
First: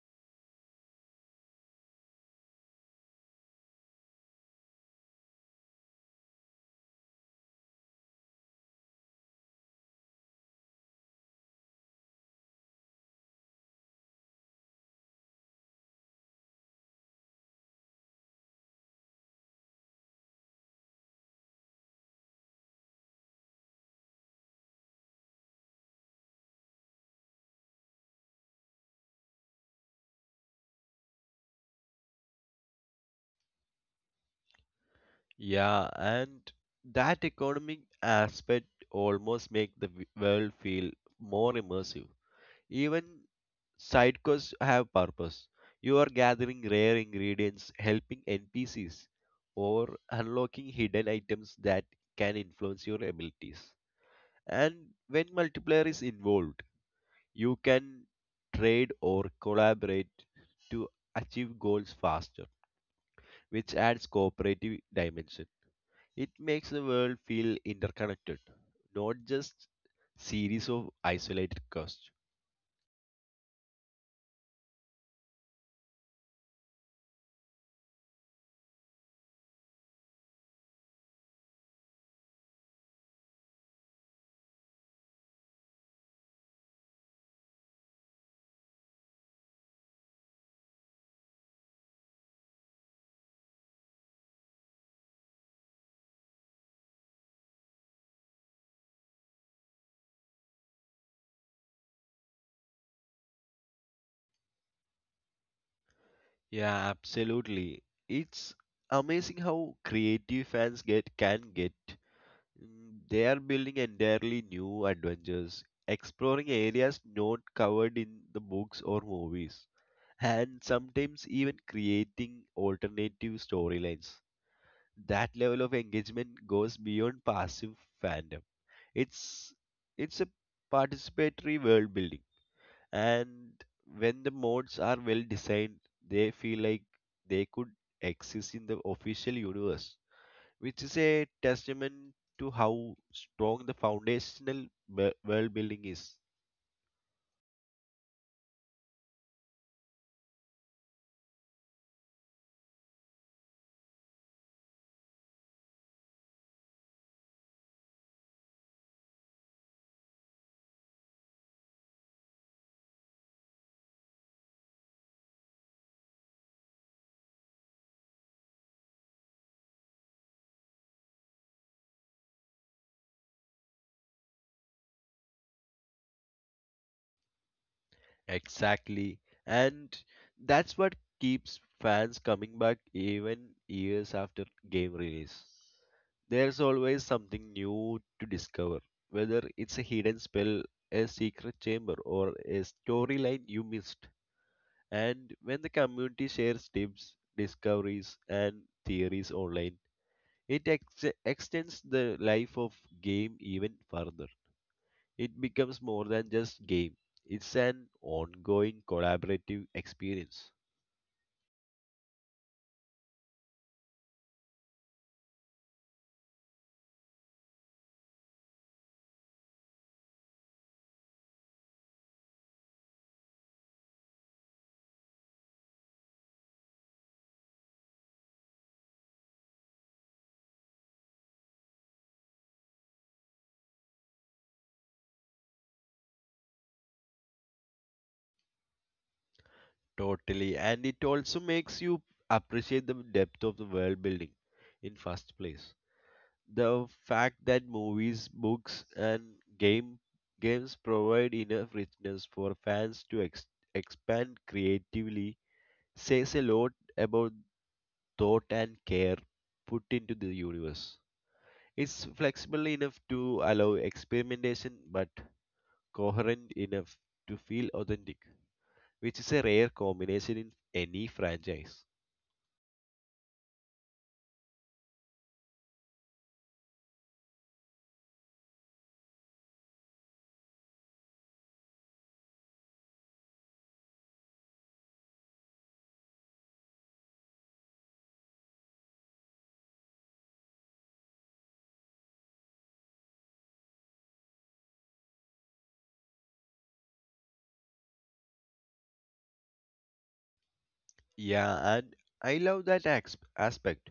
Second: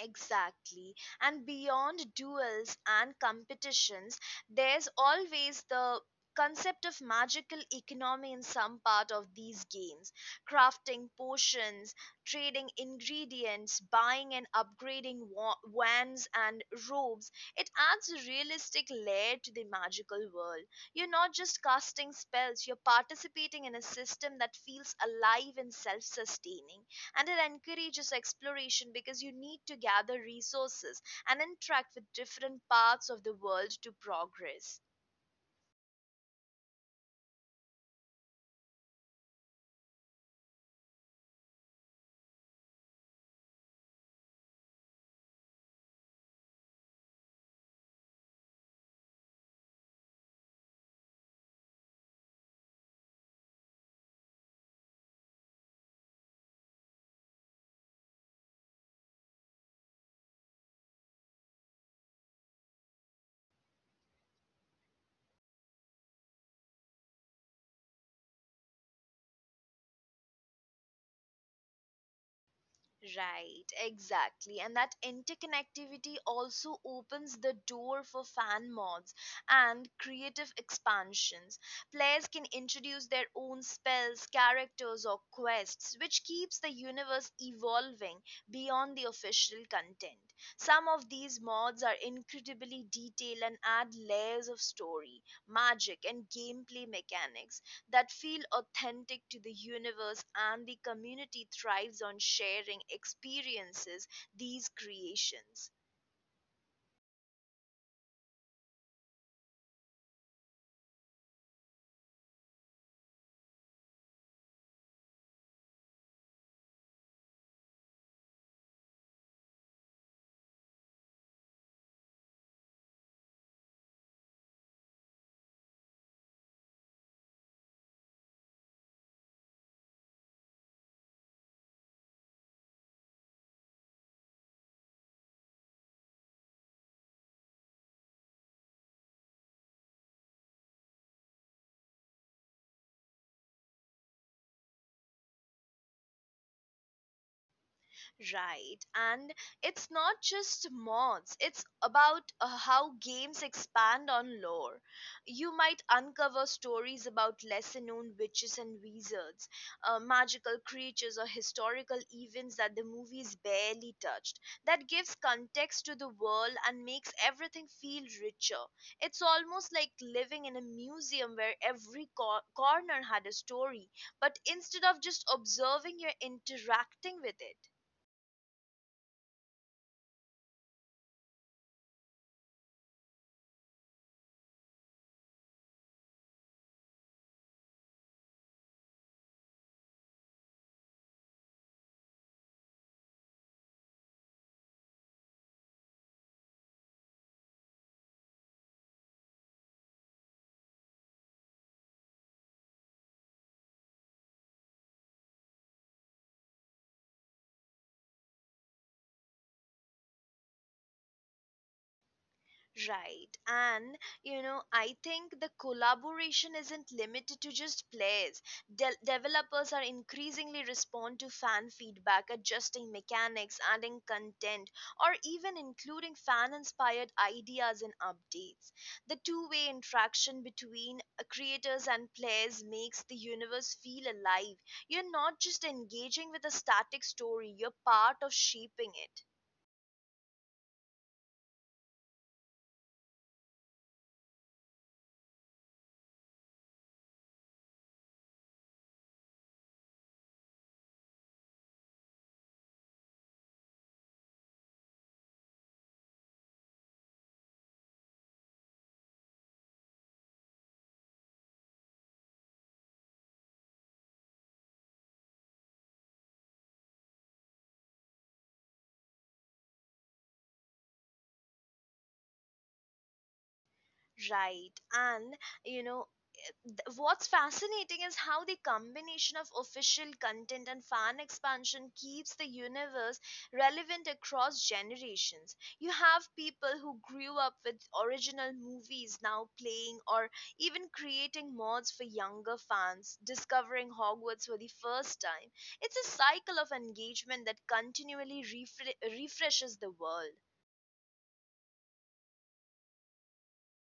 Speaker 1: Exactly. And beyond duels and competitions, there's always the concept of magical economy in some part of these games. Crafting potions, trading ingredients, buying and upgrading wands and robes. It adds a realistic layer to the magical world. You're not just casting spells, you're participating in a system that feels alive and self sustaining, and it encourages exploration because you need to gather resources and interact with different parts of the world to progress.
Speaker 2: Yeah, and that economic aspect almost make the world feel more immersive, even. Side quests have purpose. You are gathering rare ingredients, helping NPCs, or unlocking hidden items that can influence your abilities. And when multiplayer is involved, you can trade or collaborate to achieve goals faster, which adds cooperative dimension. It makes the world feel interconnected, not just series of isolated quests.
Speaker 1: Right, exactly. And that interconnectivity also opens the door for fan mods and creative expansions. Players can introduce their own spells, characters, or quests, which keeps the universe evolving beyond the official content. Some of these mods are incredibly detailed and add layers of story, magic, and gameplay mechanics that feel authentic to the universe, and the community thrives on sharing experiences, these creations.
Speaker 2: Yeah, absolutely. It's amazing how creative fans get can get. Mm, they are building entirely new adventures, exploring areas not covered in the books or movies, and sometimes even creating alternative storylines. That level of engagement goes beyond passive fandom. It's it's a participatory world building, and when the modes are well designed, they feel like they could exist in the official universe, which is a testament to how strong the foundational world building is.
Speaker 1: Right, and it's not just mods, it's about how games expand on lore. You might uncover stories about lesser known witches and wizards, magical creatures, or historical events that the movies barely touched. That gives context to the world and makes everything feel richer. It's almost like living in a museum where every corner had a story, but instead of just observing, you're interacting with it.
Speaker 2: Exactly. And that's what keeps fans coming back even years after game release. There's always something new to discover, whether it's a hidden spell, a secret chamber or a storyline you missed. And when the community shares tips, discoveries, and theories online, it extends the life of game even further. It becomes more than just game. It's an ongoing collaborative experience.
Speaker 1: Right. And, you know, I think the collaboration isn't limited to just players. Developers are increasingly respond to fan feedback, adjusting mechanics, adding content, or even including fan-inspired ideas in updates. The two-way interaction between creators and players makes the universe feel alive. You're not just engaging with a static story, you're part of shaping it.
Speaker 2: Totally, and it also makes you appreciate the depth of the world building in first place. The fact that movies, books, and game games provide enough richness for fans to expand creatively says a lot about thought and care put into the universe. It's flexible enough to allow experimentation, but coherent enough to feel authentic, which is a rare combination in any franchise.
Speaker 1: Right. And, you know, what's fascinating is how the combination of official content and fan expansion keeps the universe relevant across generations. You have people who grew up with original movies now playing or even creating mods for younger fans, discovering Hogwarts for the first time. It's a cycle of engagement that continually refreshes the world.
Speaker 2: Yeah, and I love that aspect,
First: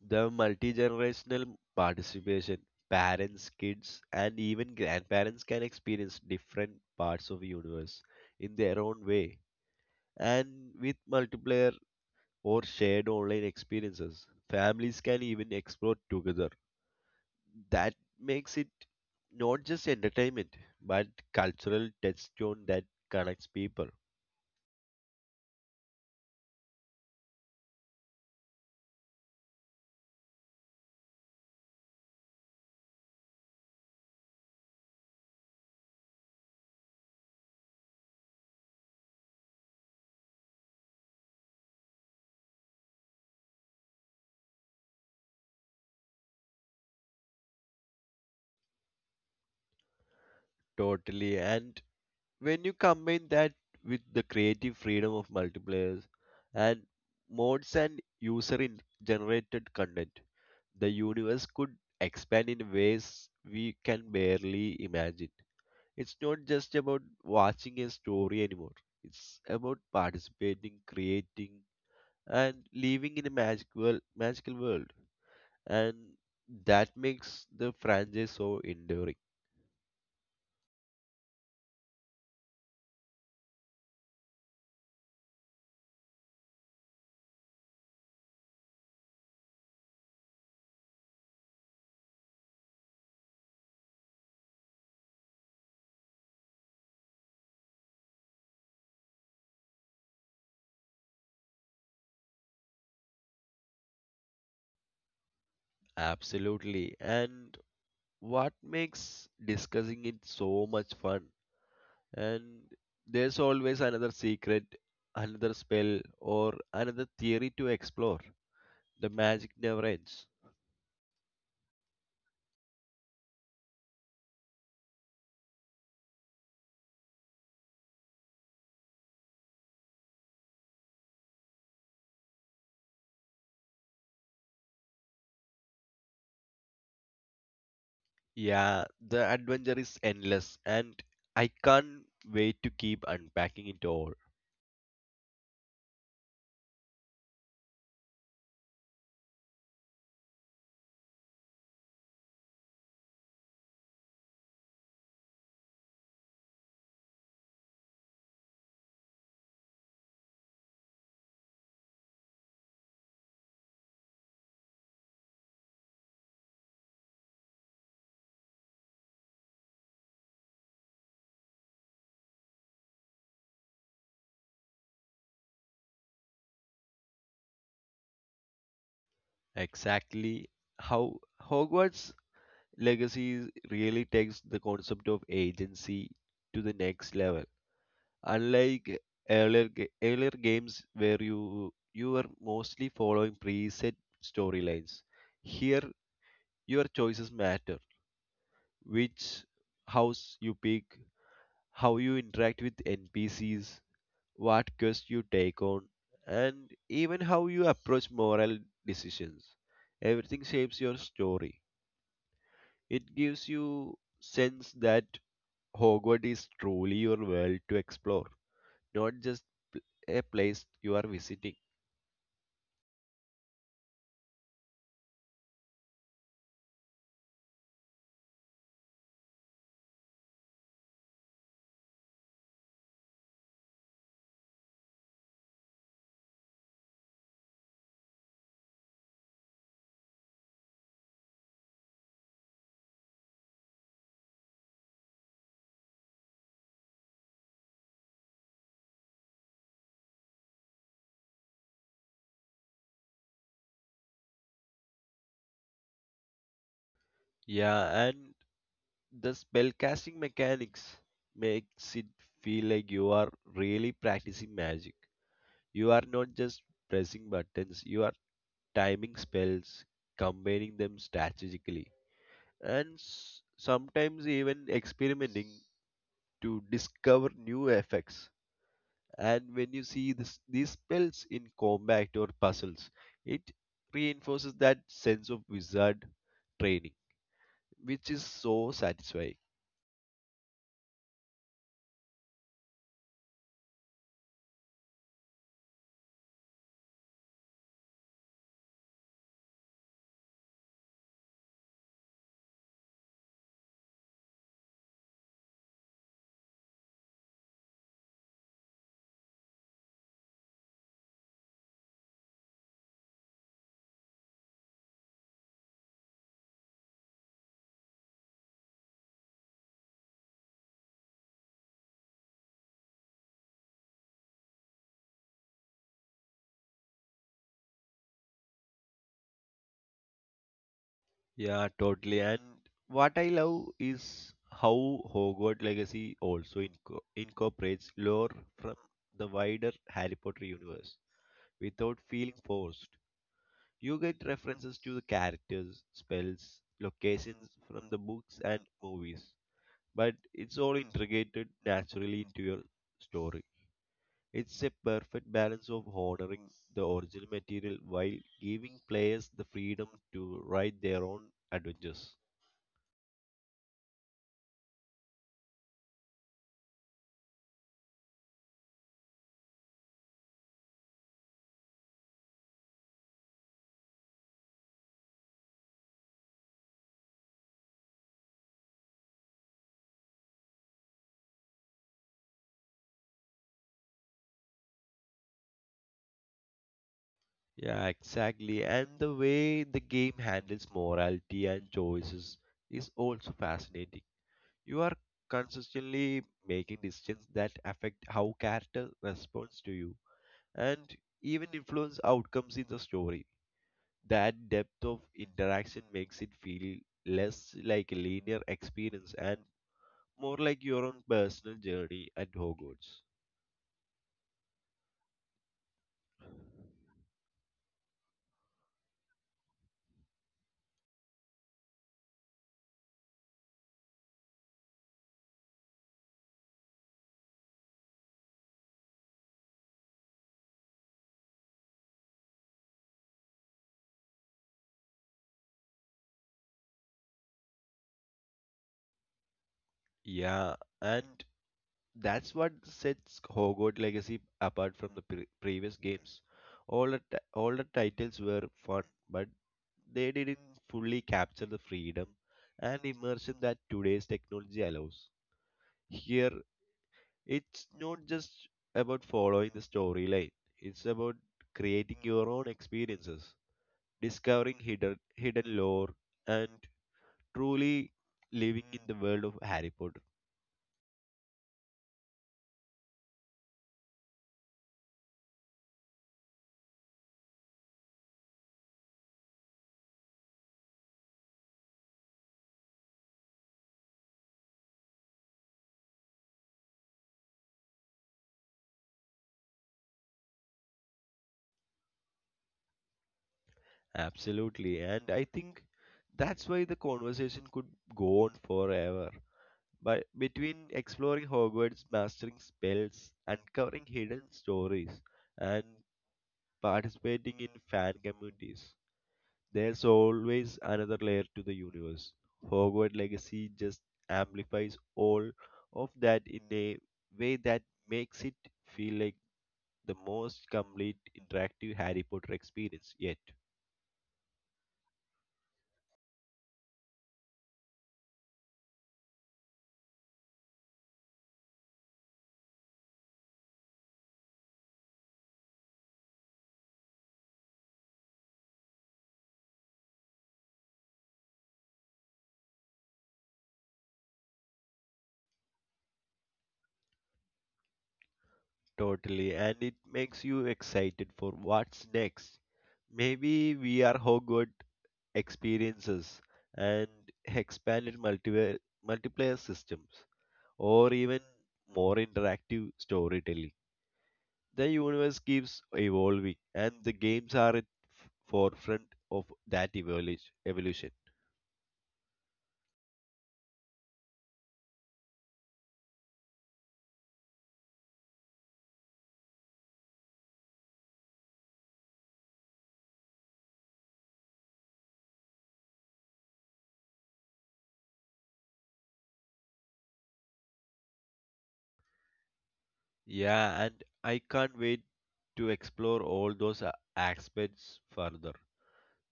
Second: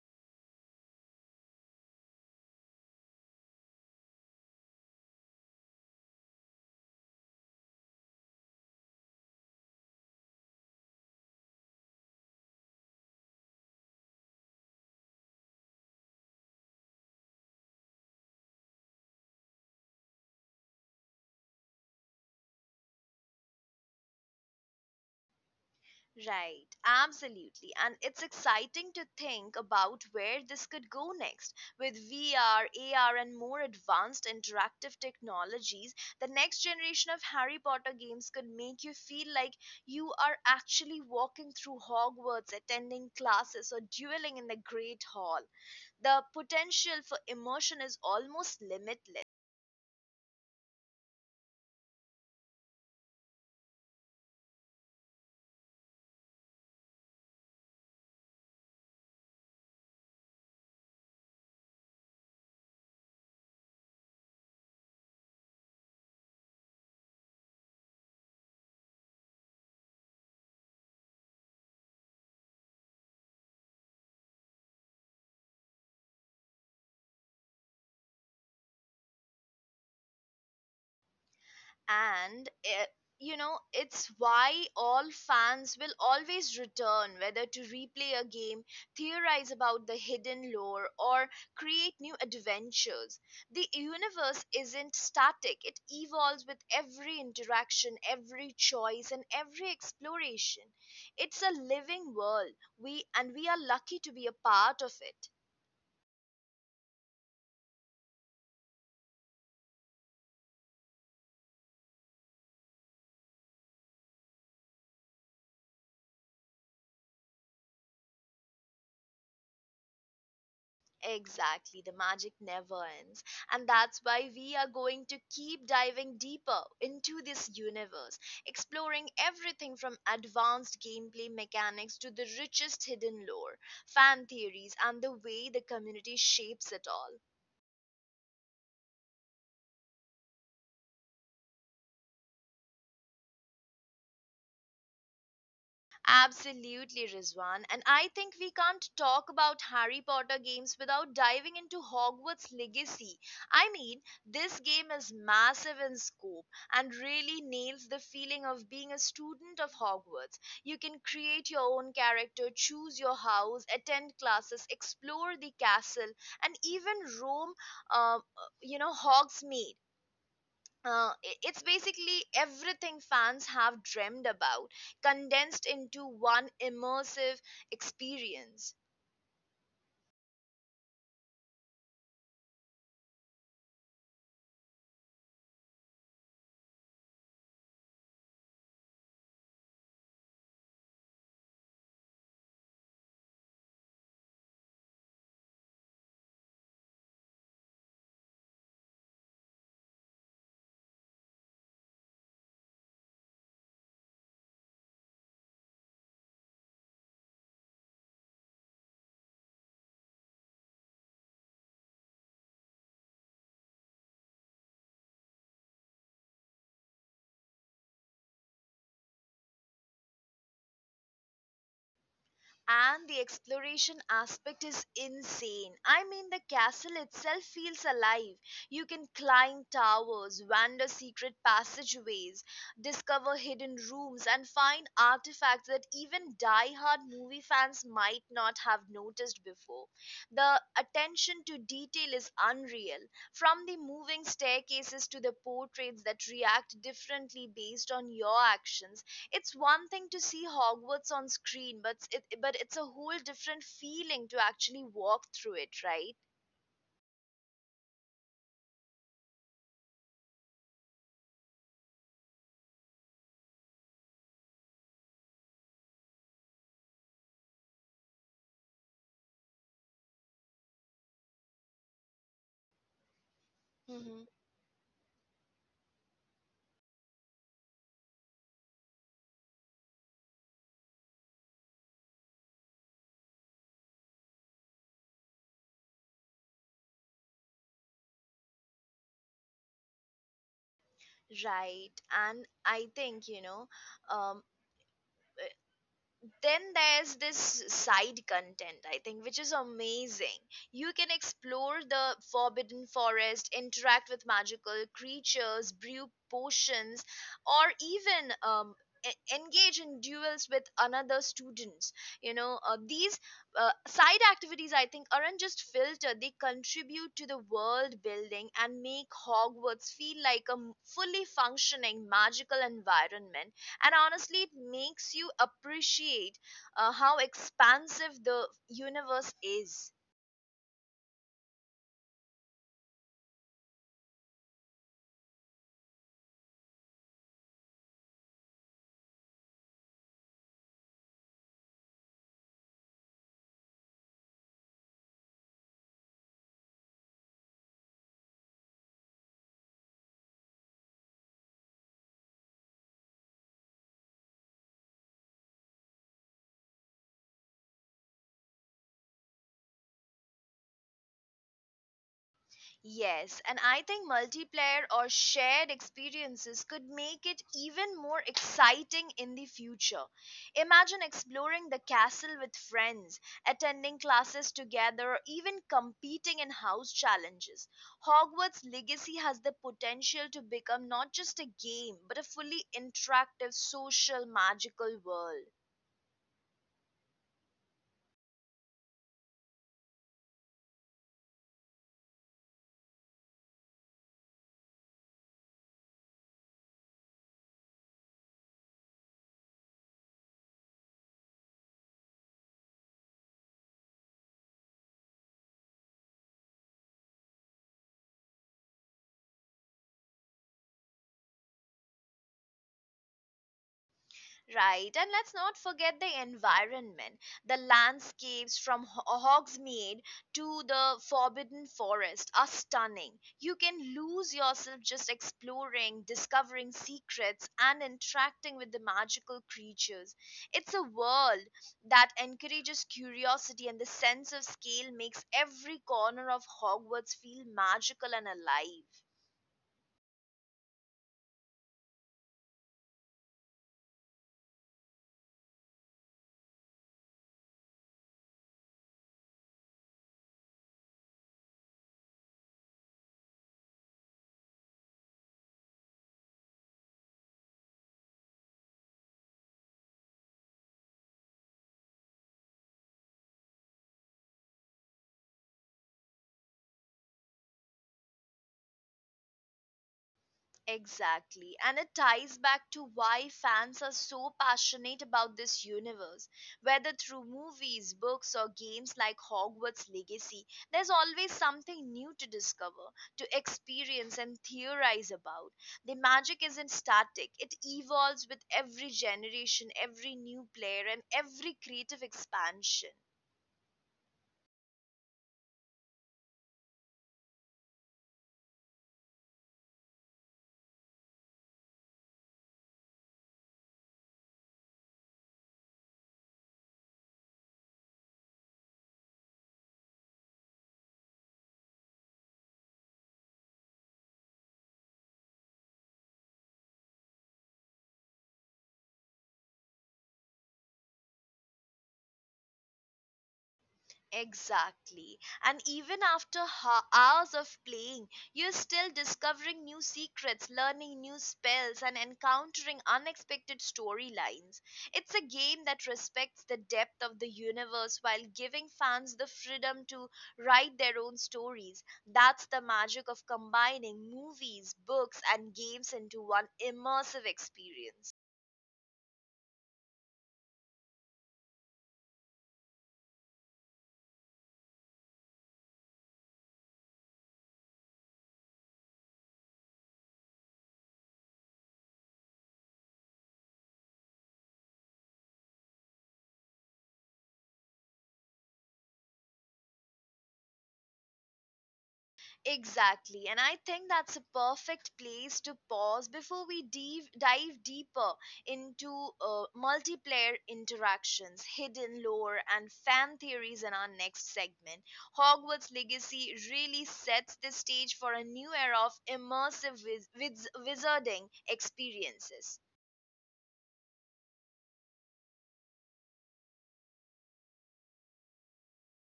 Speaker 2: the multi generational participation. Parents, kids, and even grandparents can experience different parts of the universe in their own way. And with multiplayer or shared online experiences, families can even explore together. That makes it not just entertainment, but cultural touchstone that connects people.
Speaker 1: Right, absolutely. And it's exciting to think about where this could go next. With VR, AR, and more advanced interactive technologies, the next generation of Harry Potter games could make you feel like you are actually walking through Hogwarts, attending classes, or dueling in the Great Hall. The potential for immersion is almost limitless.
Speaker 2: Totally. And when you combine that with the creative freedom of multiplayers and mods and user in generated content, the universe could expand in ways we can barely imagine. It's not just about watching a story anymore. It's about participating, creating, and living in a magical world. And that makes the franchise so enduring.
Speaker 1: and eh, you know, it's why all fans will always return, whether to replay a game, theorize about the hidden lore, or create new adventures. The universe isn't static, it evolves with every interaction, every choice, and every exploration. It's a living world, we are lucky to be a part of it.
Speaker 2: Absolutely. And what makes discussing it so much fun? And there's always another secret, another spell, or another theory to explore. The magic never ends.
Speaker 1: Exactly, the magic never ends. And that's why we are going to keep diving deeper into this universe, exploring everything from advanced gameplay mechanics to the richest hidden lore, fan theories, and the way the community shapes it all.
Speaker 2: Yeah, the adventure is endless, and I can't wait to keep unpacking it all.
Speaker 1: Absolutely, Rizwan. And I think we can't talk about Harry Potter games without diving into Hogwarts Legacy. I mean, this game is massive in scope and really nails the feeling of being a student of Hogwarts. You can create your own character, choose your house, attend classes, explore the castle, and even roam, uh, Hogsmeade. It's basically everything fans have dreamed about condensed into one immersive experience.
Speaker 2: Exactly how Hogwarts Legacy really takes the concept of agency to the next level. Unlike earlier games, where you were mostly following preset storylines, here your choices matter. Which house you pick, how you interact with NPCs, what quest you take on, and even how you approach moral decisions. Everything shapes your story. It gives you sense that Hogwarts is truly your world to explore, not just pl- a place you are visiting.
Speaker 1: And the exploration aspect is insane. I mean, the castle itself feels alive. You can climb towers, wander secret passageways, discover hidden rooms, and find artifacts that even die-hard movie fans might not have noticed before. The attention to detail is unreal, from the moving staircases to the portraits that react differently based on your actions. It's one thing to see Hogwarts on screen, but it's a whole different feeling to actually walk through it, right?
Speaker 2: Yeah, and the spellcasting mechanics makes it feel like you are really practicing magic. You are not just pressing buttons, you are timing spells, combining them strategically and sometimes
Speaker 1: Hmm.
Speaker 2: even experimenting to discover new effects. And when you see these spells in combat or puzzles, it reinforces that sense of wizard training, which is so satisfying.
Speaker 1: Right. And I think, um, then there's this side content, I think, which is amazing. You can explore the Forbidden Forest, interact with magical creatures, brew potions, or even engage in duels with another students. These side activities, I think, aren't just filter. They contribute to the world building and make Hogwarts feel like a fully functioning magical environment. And honestly, it makes you appreciate how expansive the universe is.
Speaker 2: Yeah, totally. And what I love is how Hogwarts Legacy also incorporates lore from the wider Harry Potter universe without feeling forced. You get references to the characters, spells, locations from the books and movies, but it's all integrated naturally into your story. It's a perfect balance of honoring the original material while giving players the freedom to write their own adventures.
Speaker 1: Yes, and I think multiplayer or shared experiences could make it even more exciting in the future. Imagine exploring the castle with friends, attending classes together, or even competing in house challenges. Hogwarts Legacy has the potential to become not just a game but a fully interactive social magical world.
Speaker 2: Yeah, exactly. And the way the game handles morality and choices is also fascinating. You are consistently making decisions that affect how character responds to you and even influence outcomes in the story. That depth of interaction makes it feel less like a linear experience and more like your own personal journey at Hogwarts.
Speaker 1: Right, and let's not forget the environment, the landscapes from Hogsmeade to the Forbidden Forest are stunning. You can lose yourself just exploring, discovering secrets, and interacting with the magical creatures. It's a world that encourages curiosity, and the sense of scale makes every corner of Hogwarts feel magical and alive.
Speaker 2: Yeah, and that's what sets Hogwarts Legacy apart from the previous games. All the titles were fun, but they didn't fully capture the freedom and immersion that today's technology allows. Here it's not just about following the storyline, it's about creating your own experiences, discovering hidden lore, and truly living in the world of Harry Potter.
Speaker 1: Exactly. And it ties back to why fans are so passionate about this universe. Whether through movies, books, or games like Hogwarts Legacy, there's always something new to discover, to experience, and theorize about. The magic isn't static, it evolves with every generation, every new player, and every creative expansion.
Speaker 2: Absolutely, and I think that's why the conversation could go on forever. But between exploring Hogwarts, mastering spells, uncovering hidden stories, and participating in fan communities, there's always another layer to the universe. Hogwarts Legacy just amplifies all of that in a way that makes it feel like the most complete interactive Harry Potter experience yet.
Speaker 1: Exactly. And even after hours of playing, you're still discovering new secrets, learning new spells, and encountering unexpected storylines. It's a game that respects the depth of the universe while giving fans the freedom to write their own stories. That's the magic of combining movies, books, and games into one immersive experience.
Speaker 2: Totally, and it makes you excited for what's next. Maybe we are Hogwarts experiences and expanded multiplayer systems, or even more interactive storytelling. The universe keeps evolving, and the games are at forefront of that evolution.
Speaker 1: Exactly. And I think that's a perfect place to pause before we dive deeper into multiplayer interactions, hidden lore, and fan theories in our next segment. Hogwarts Legacy really sets the stage for a new era of immersive wizarding experiences.
Speaker 2: Yeah, and I can't wait to explore all those aspects further.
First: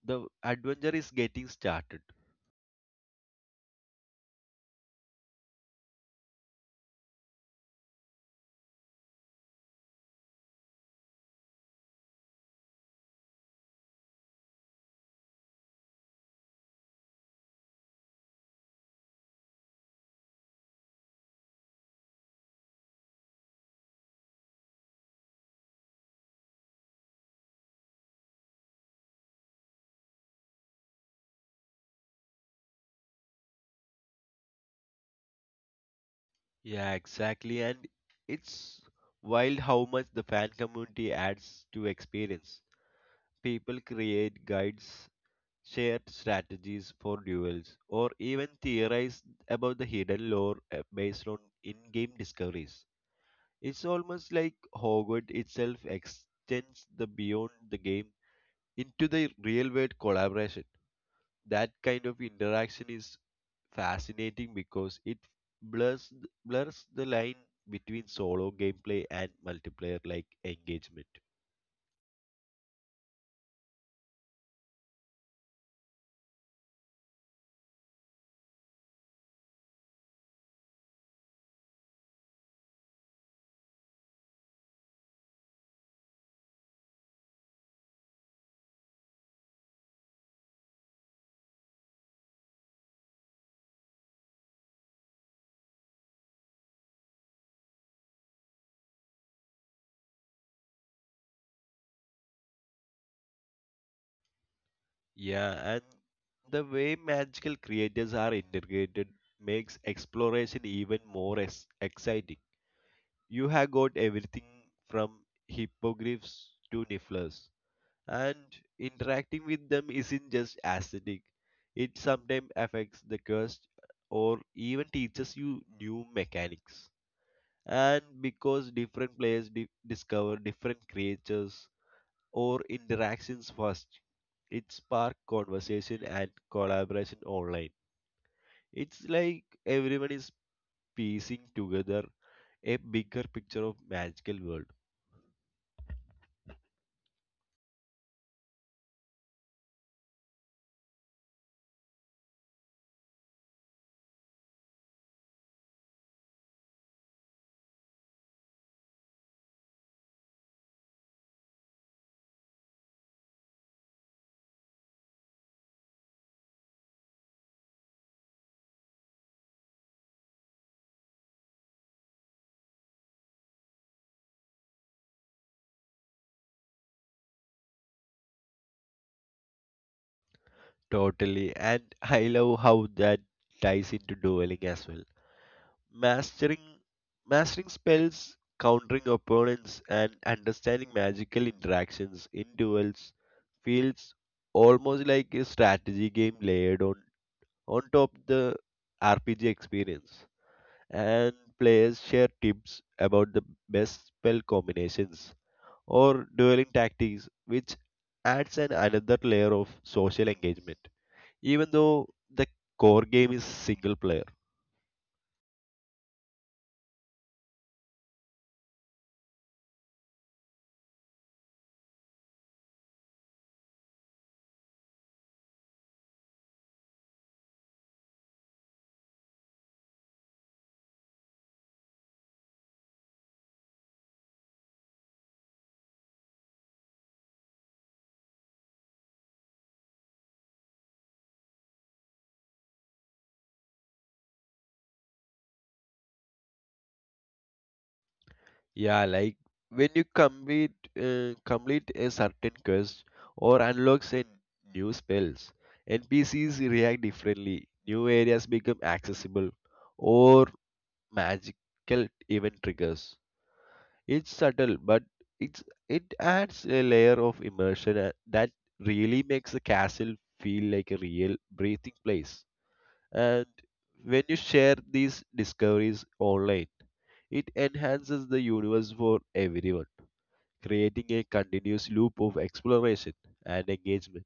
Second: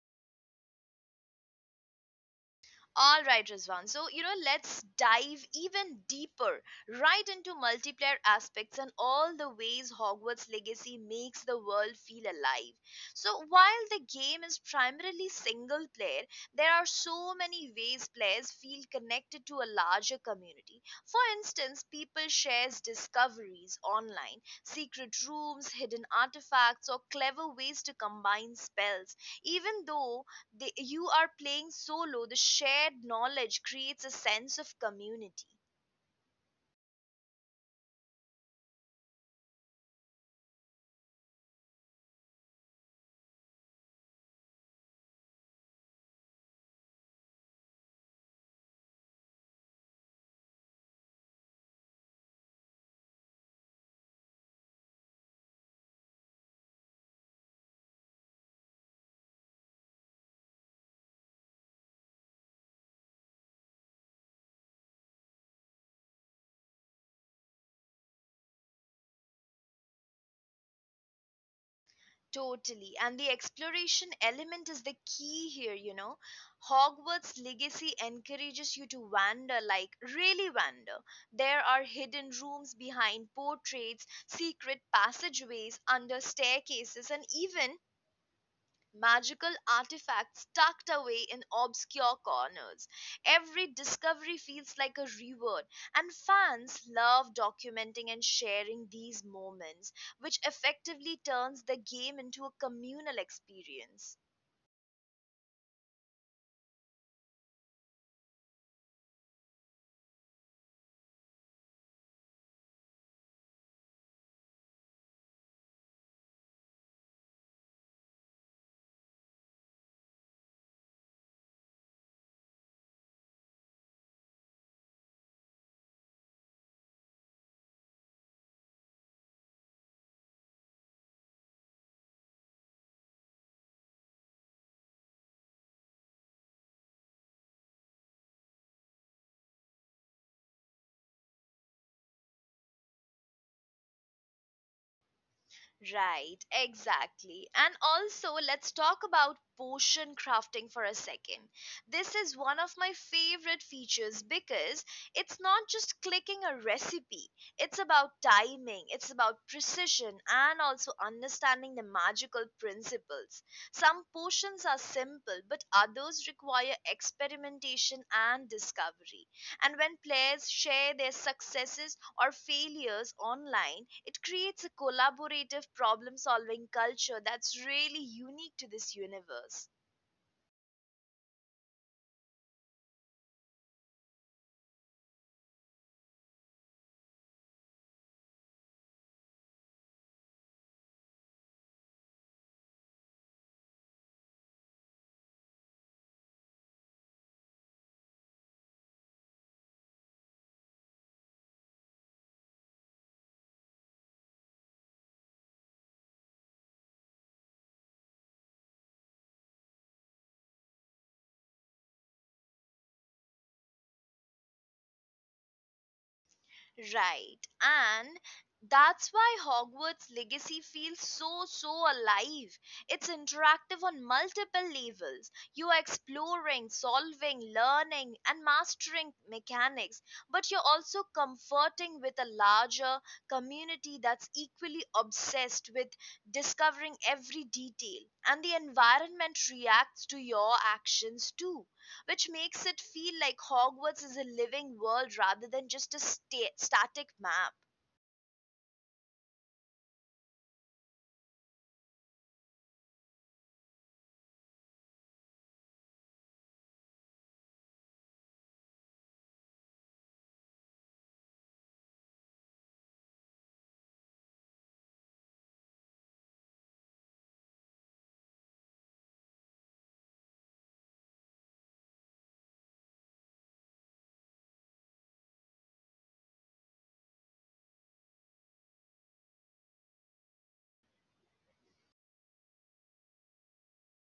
Speaker 2: The adventure is getting started.
Speaker 1: All right, Rizwan. So, you know, let's dive even deeper right into multiplayer aspects and all the ways Hogwarts Legacy makes the world feel alive. So, while the game is primarily single player, there are so many ways players feel connected to a larger community. For instance, people shares discoveries online, secret rooms, hidden artifacts, or clever ways to combine spells. Even though you are playing solo, the shared knowledge creates a sense of community.
Speaker 2: Yeah, exactly, and it's wild how much the fan community adds to experience. People create guides, shared strategies for duels, or even theorize about the hidden lore based on in game discoveries. It's almost like Hogwarts itself extends the beyond the game into the real world collaboration. That kind of interaction is fascinating because it blurs blurs the line between solo gameplay and multiplayer like engagement.
Speaker 1: Totally, and the exploration element is the key here. You know, Hogwarts Legacy encourages you to wander, like really wander. There are hidden rooms behind portraits, secret passageways under staircases, and even magical artifacts tucked away in obscure corners. Every discovery feels like a reward, and fans love documenting and sharing these moments, which effectively turns the game into a communal experience.
Speaker 2: Yeah, and the way magical creatures are integrated makes exploration even more exciting. You have got everything from hippogriffs to nifflers, and interacting with them isn't just aesthetic, it sometimes affects the quest or even teaches you new mechanics. And because different players discover different creatures, or interactions first. It sparked conversation and collaboration online. It's like everyone is piecing together a bigger picture of magical world.
Speaker 1: Right, exactly. And also, let's talk about potion crafting for a second. This is one of my favorite features because it's not just clicking a recipe, it's about timing, it's about precision, and also understanding the magical principles. Some potions are simple, but others require experimentation and discovery. And when players share their successes or failures online, it creates a collaborative problem solving culture that's really unique to this universe.
Speaker 2: Totally, and I love how that ties into dueling as well. Mastering Mastering spells, countering opponents, and understanding magical interactions in duels feels almost like a strategy game layered on top the RPG experience, and players share tips about the best spell combinations or dueling tactics, which adds an another layer of social engagement, even though the core game is single player.
Speaker 1: Right. And that's why Hogwarts Legacy feels so, so alive. It's interactive on multiple levels. You are exploring, solving, learning, and mastering mechanics, but you're also comforting with a larger community that's equally obsessed with discovering every detail. And the environment reacts to your actions too, which makes it feel like Hogwarts is a living world rather than just a static map.
Speaker 2: Yeah, like when you complete a certain quest or unlocks a new spells, NPCs react differently, new areas become accessible, or magical event triggers. It's subtle, but it adds a layer of immersion that really makes the castle feel like a real breathing place. And when you share these discoveries online, it enhances the universe for everyone, creating a continuous loop of exploration and engagement.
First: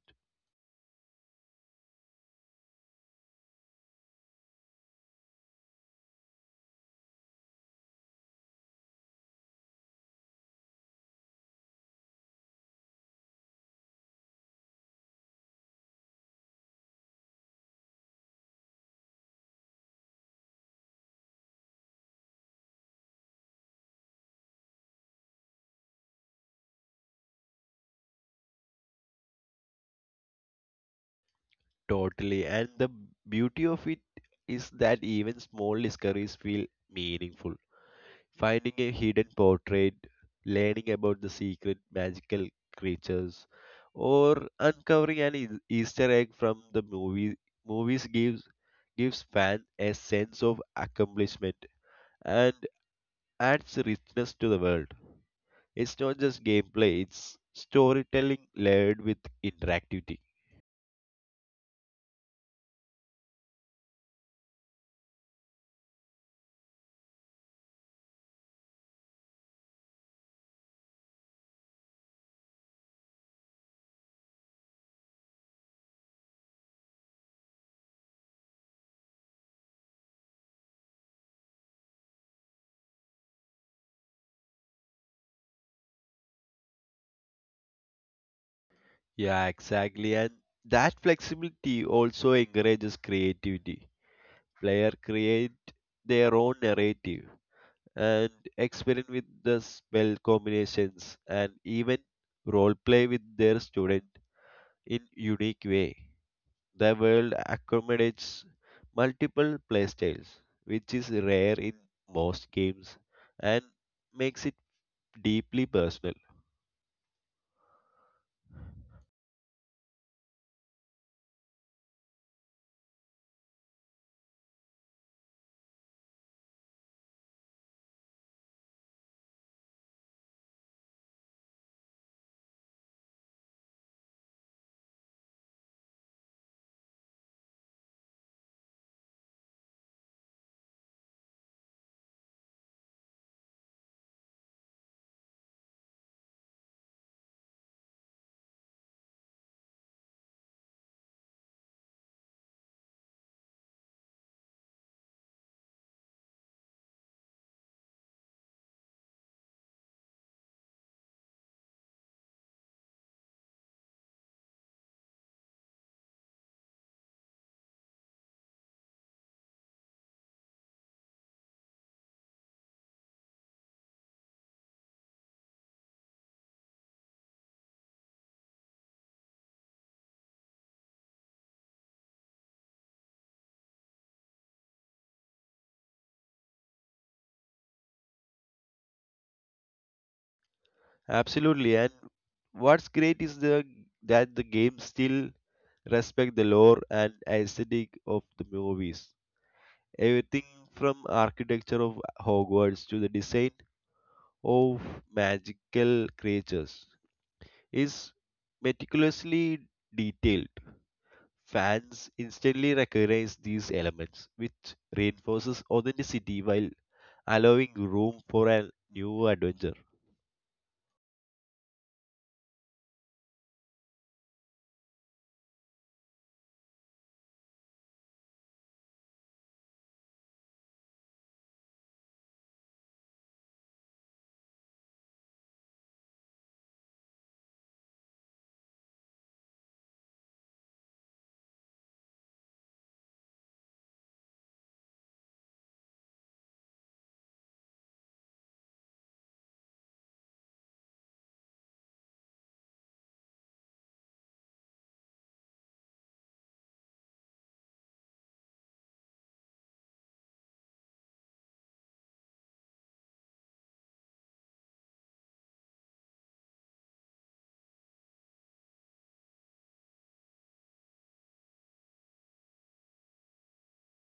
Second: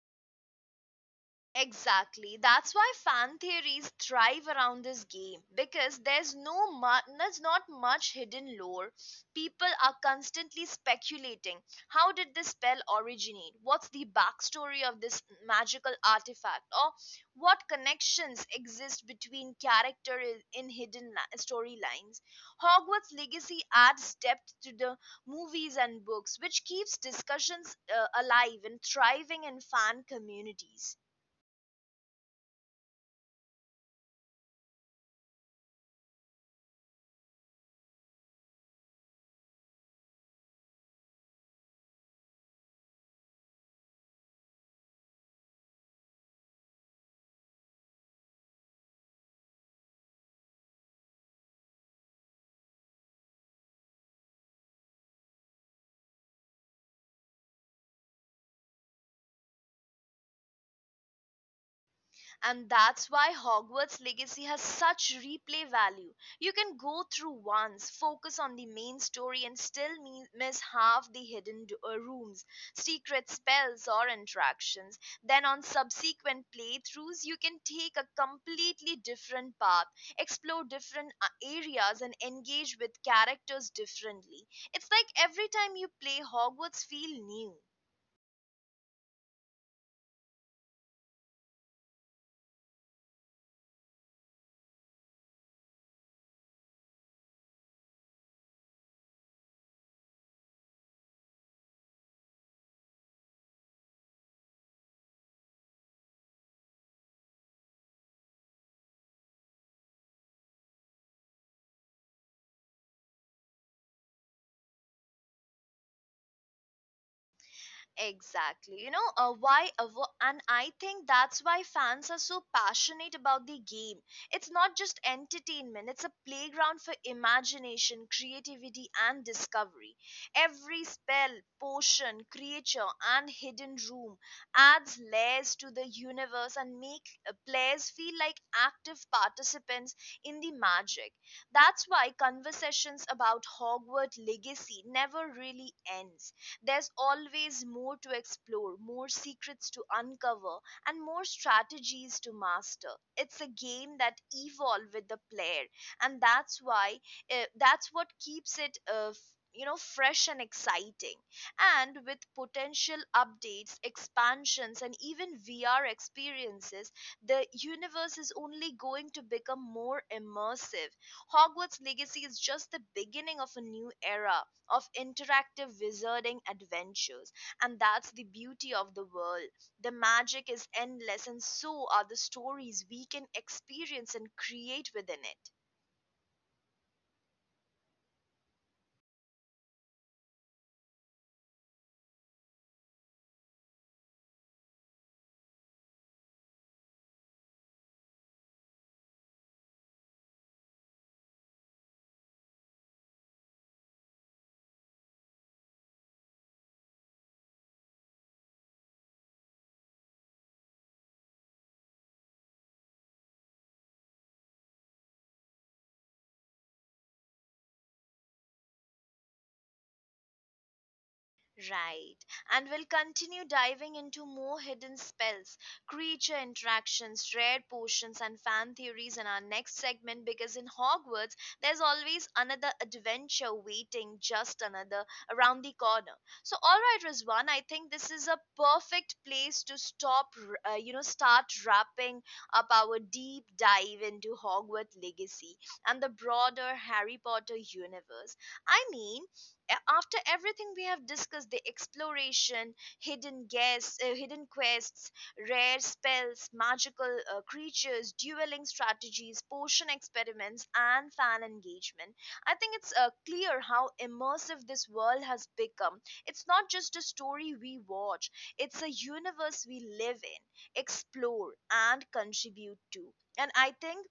Speaker 1: Exactly. That's why fan theories thrive around this game, because there's no mu- there's not much hidden lore. People are constantly speculating. How did this spell originate? What's the backstory of this magical artifact? Or what connections exist between in hidden storylines? Hogwarts Legacy adds depth to the movies and books, which keeps discussions alive and thriving in fan communities.
Speaker 2: Totally, and the beauty of it is that even small discoveries feel meaningful, finding a hidden portrait, learning about the secret magical creatures, or uncovering an Easter egg from the movies gives fan a sense of accomplishment and adds richness to the world. It's not just gameplay, it's storytelling layered with interactivity.
Speaker 1: And that's why Hogwarts Legacy has such replay value. You can go through once, focus on the main story, and still miss half the hidden rooms, secret spells, or interactions. Then, on subsequent playthroughs, you can take a completely different path, explore different areas, and engage with characters differently. It's like every time you play Hogwarts, feel new.
Speaker 2: Yeah, exactly. And that flexibility also encourages creativity. Player create their own narrative, and experiment with the spell combinations and even role play with their student in unique way. The world accommodates multiple playstyles, which is rare in most games and makes it deeply personal.
Speaker 1: Exactly. And I think that's why fans are so passionate about the game. It's not just entertainment, it's a playground for imagination, creativity, and discovery. Every spell, potion, creature, and hidden room adds layers to the universe and make players feel like active participants in the magic. That's why conversations about Hogwarts Legacy never really ends. There's always more to explore, more secrets to uncover, and more strategies to master. It's a game that evolves with the player, and that's what keeps it fresh and exciting. And with potential updates, expansions, and even VR experiences, the universe is only going to become more immersive. Hogwarts Legacy is just the beginning of a new era of interactive wizarding adventures, and that's the beauty of the world. The magic is endless, and so are the stories we can experience and create within it.
Speaker 2: Absolutely, and what's great is the that the game still respect the lore and aesthetic of the movies. Everything from architecture of Hogwarts to the design of magical creatures is meticulously detailed. Fans instantly recognize these elements, which reinforces authenticity while allowing room for a new adventure.
Speaker 1: Right. And we'll continue diving into more hidden spells, creature interactions, rare potions, and fan theories in our next segment, because in Hogwarts, there's always another adventure waiting, just another around the corner. So, all right, Rizwan, I think this is a perfect place to stop, start wrapping up our deep dive into Hogwarts Legacy and the broader Harry Potter universe. I mean, after everything we have discussed, the exploration, hidden quests, rare spells, magical creatures, dueling strategies, potion experiments, and fan engagement, I think it's clear how immersive this world has become. It's not just a story we watch, it's a universe we live in, explore, and contribute to. And I think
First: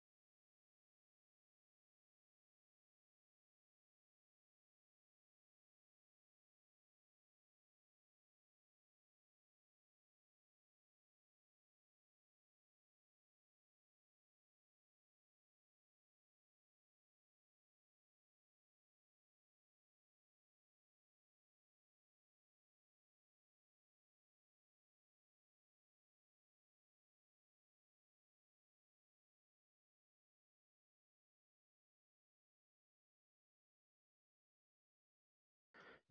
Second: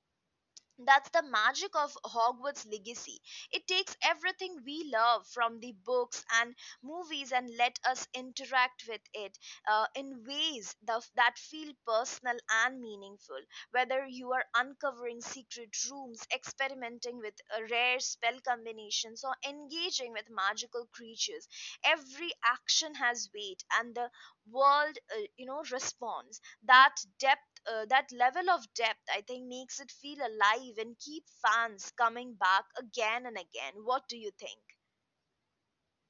Speaker 1: that's the magic of Hogwarts Legacy. It takes everything we love from the books and movies and let us interact with it in ways that feel personal and meaningful. Whether you are uncovering secret rooms, experimenting with rare spell combinations, or engaging with magical creatures, every action has weight and the world, responds. That depth, that level of depth, I think, makes it feel alive and keep fans coming back again and again. What do you think?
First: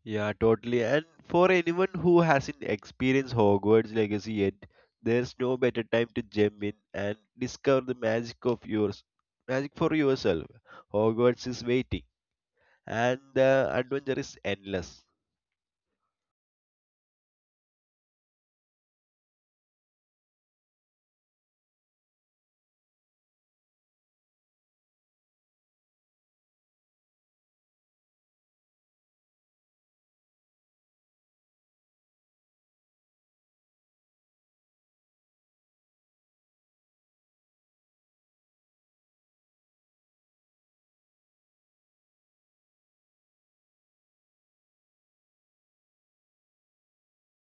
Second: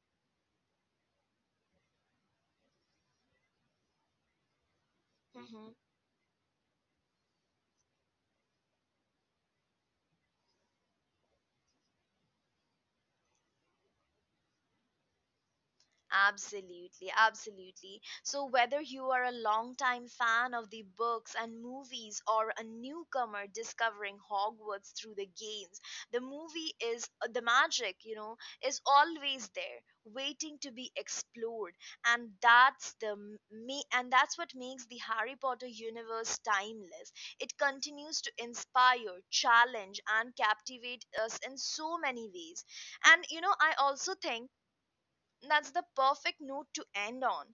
Speaker 2: Yeah, totally. And for anyone who hasn't experienced Hogwarts Legacy yet, there's no better time to jump in and discover the magic of yours, magic for yourself. Hogwarts is waiting, and the adventure is endless.
Speaker 1: Absolutely, absolutely. So, whether you are a longtime fan of the books and movies or a newcomer discovering Hogwarts through the games, the movie is the magic, you know, is always there, waiting to be explored, and that's what makes the Harry Potter universe timeless. It continues to inspire, challenge, and captivate us in so many ways. And you know, I also think that's the perfect note to end on.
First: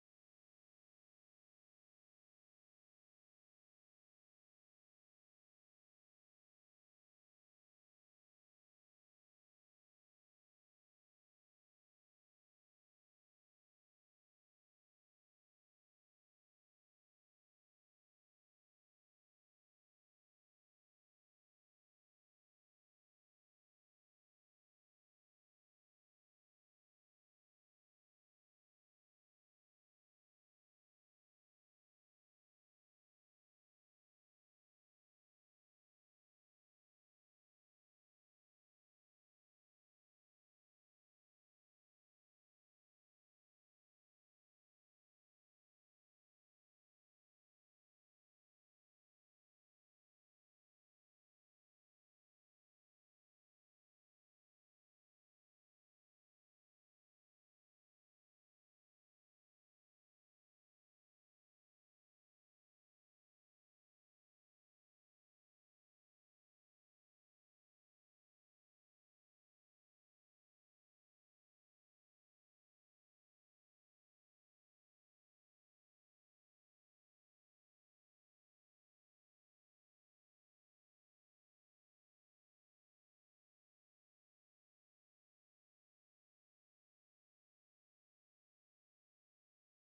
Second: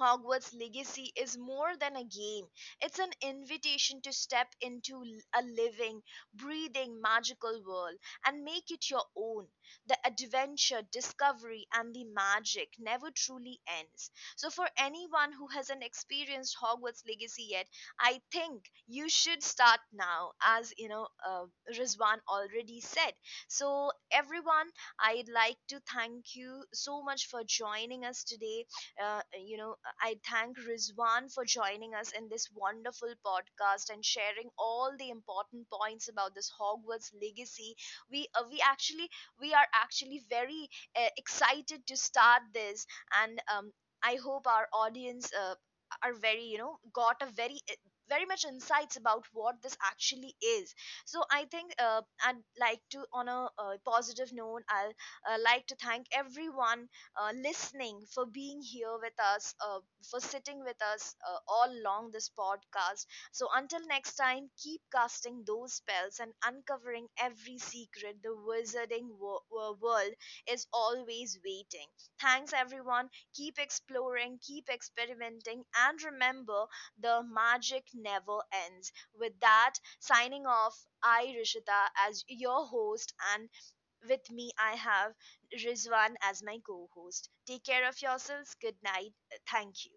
Speaker 1: Hogwarts Legacy is more than a game. It's an invitation to step a living, breathing, magical world and make it your own. The adventure, discovery, and the magic never truly ends. So, for anyone who hasn't experienced Hogwarts Legacy yet, I think you should start now, as you know, Rizwan already said. So, everyone, I'd like to thank you so much for joining us today. uh, you know I thank Rizwan for joining us in this wonderful podcast and sharing all the important points about this Hogwarts Legacy. We uh, we actually we are actually very excited to start this, and I hope our audience are very, you know, got a very much insights about what this actually is. So I think, I'd like to, on a positive note, I'll like to thank everyone listening, for being here with us, for sitting with us all along this podcast. So until next time, keep casting those spells and uncovering every secret. The wizarding world is always waiting. Thanks, everyone. Keep exploring, keep experimenting, and remember the magic never ends. With that, signing off, I, Rishita, as your host, and with me, I have Rizwan as my co host. Take care of yourselves. Good night. Thank you.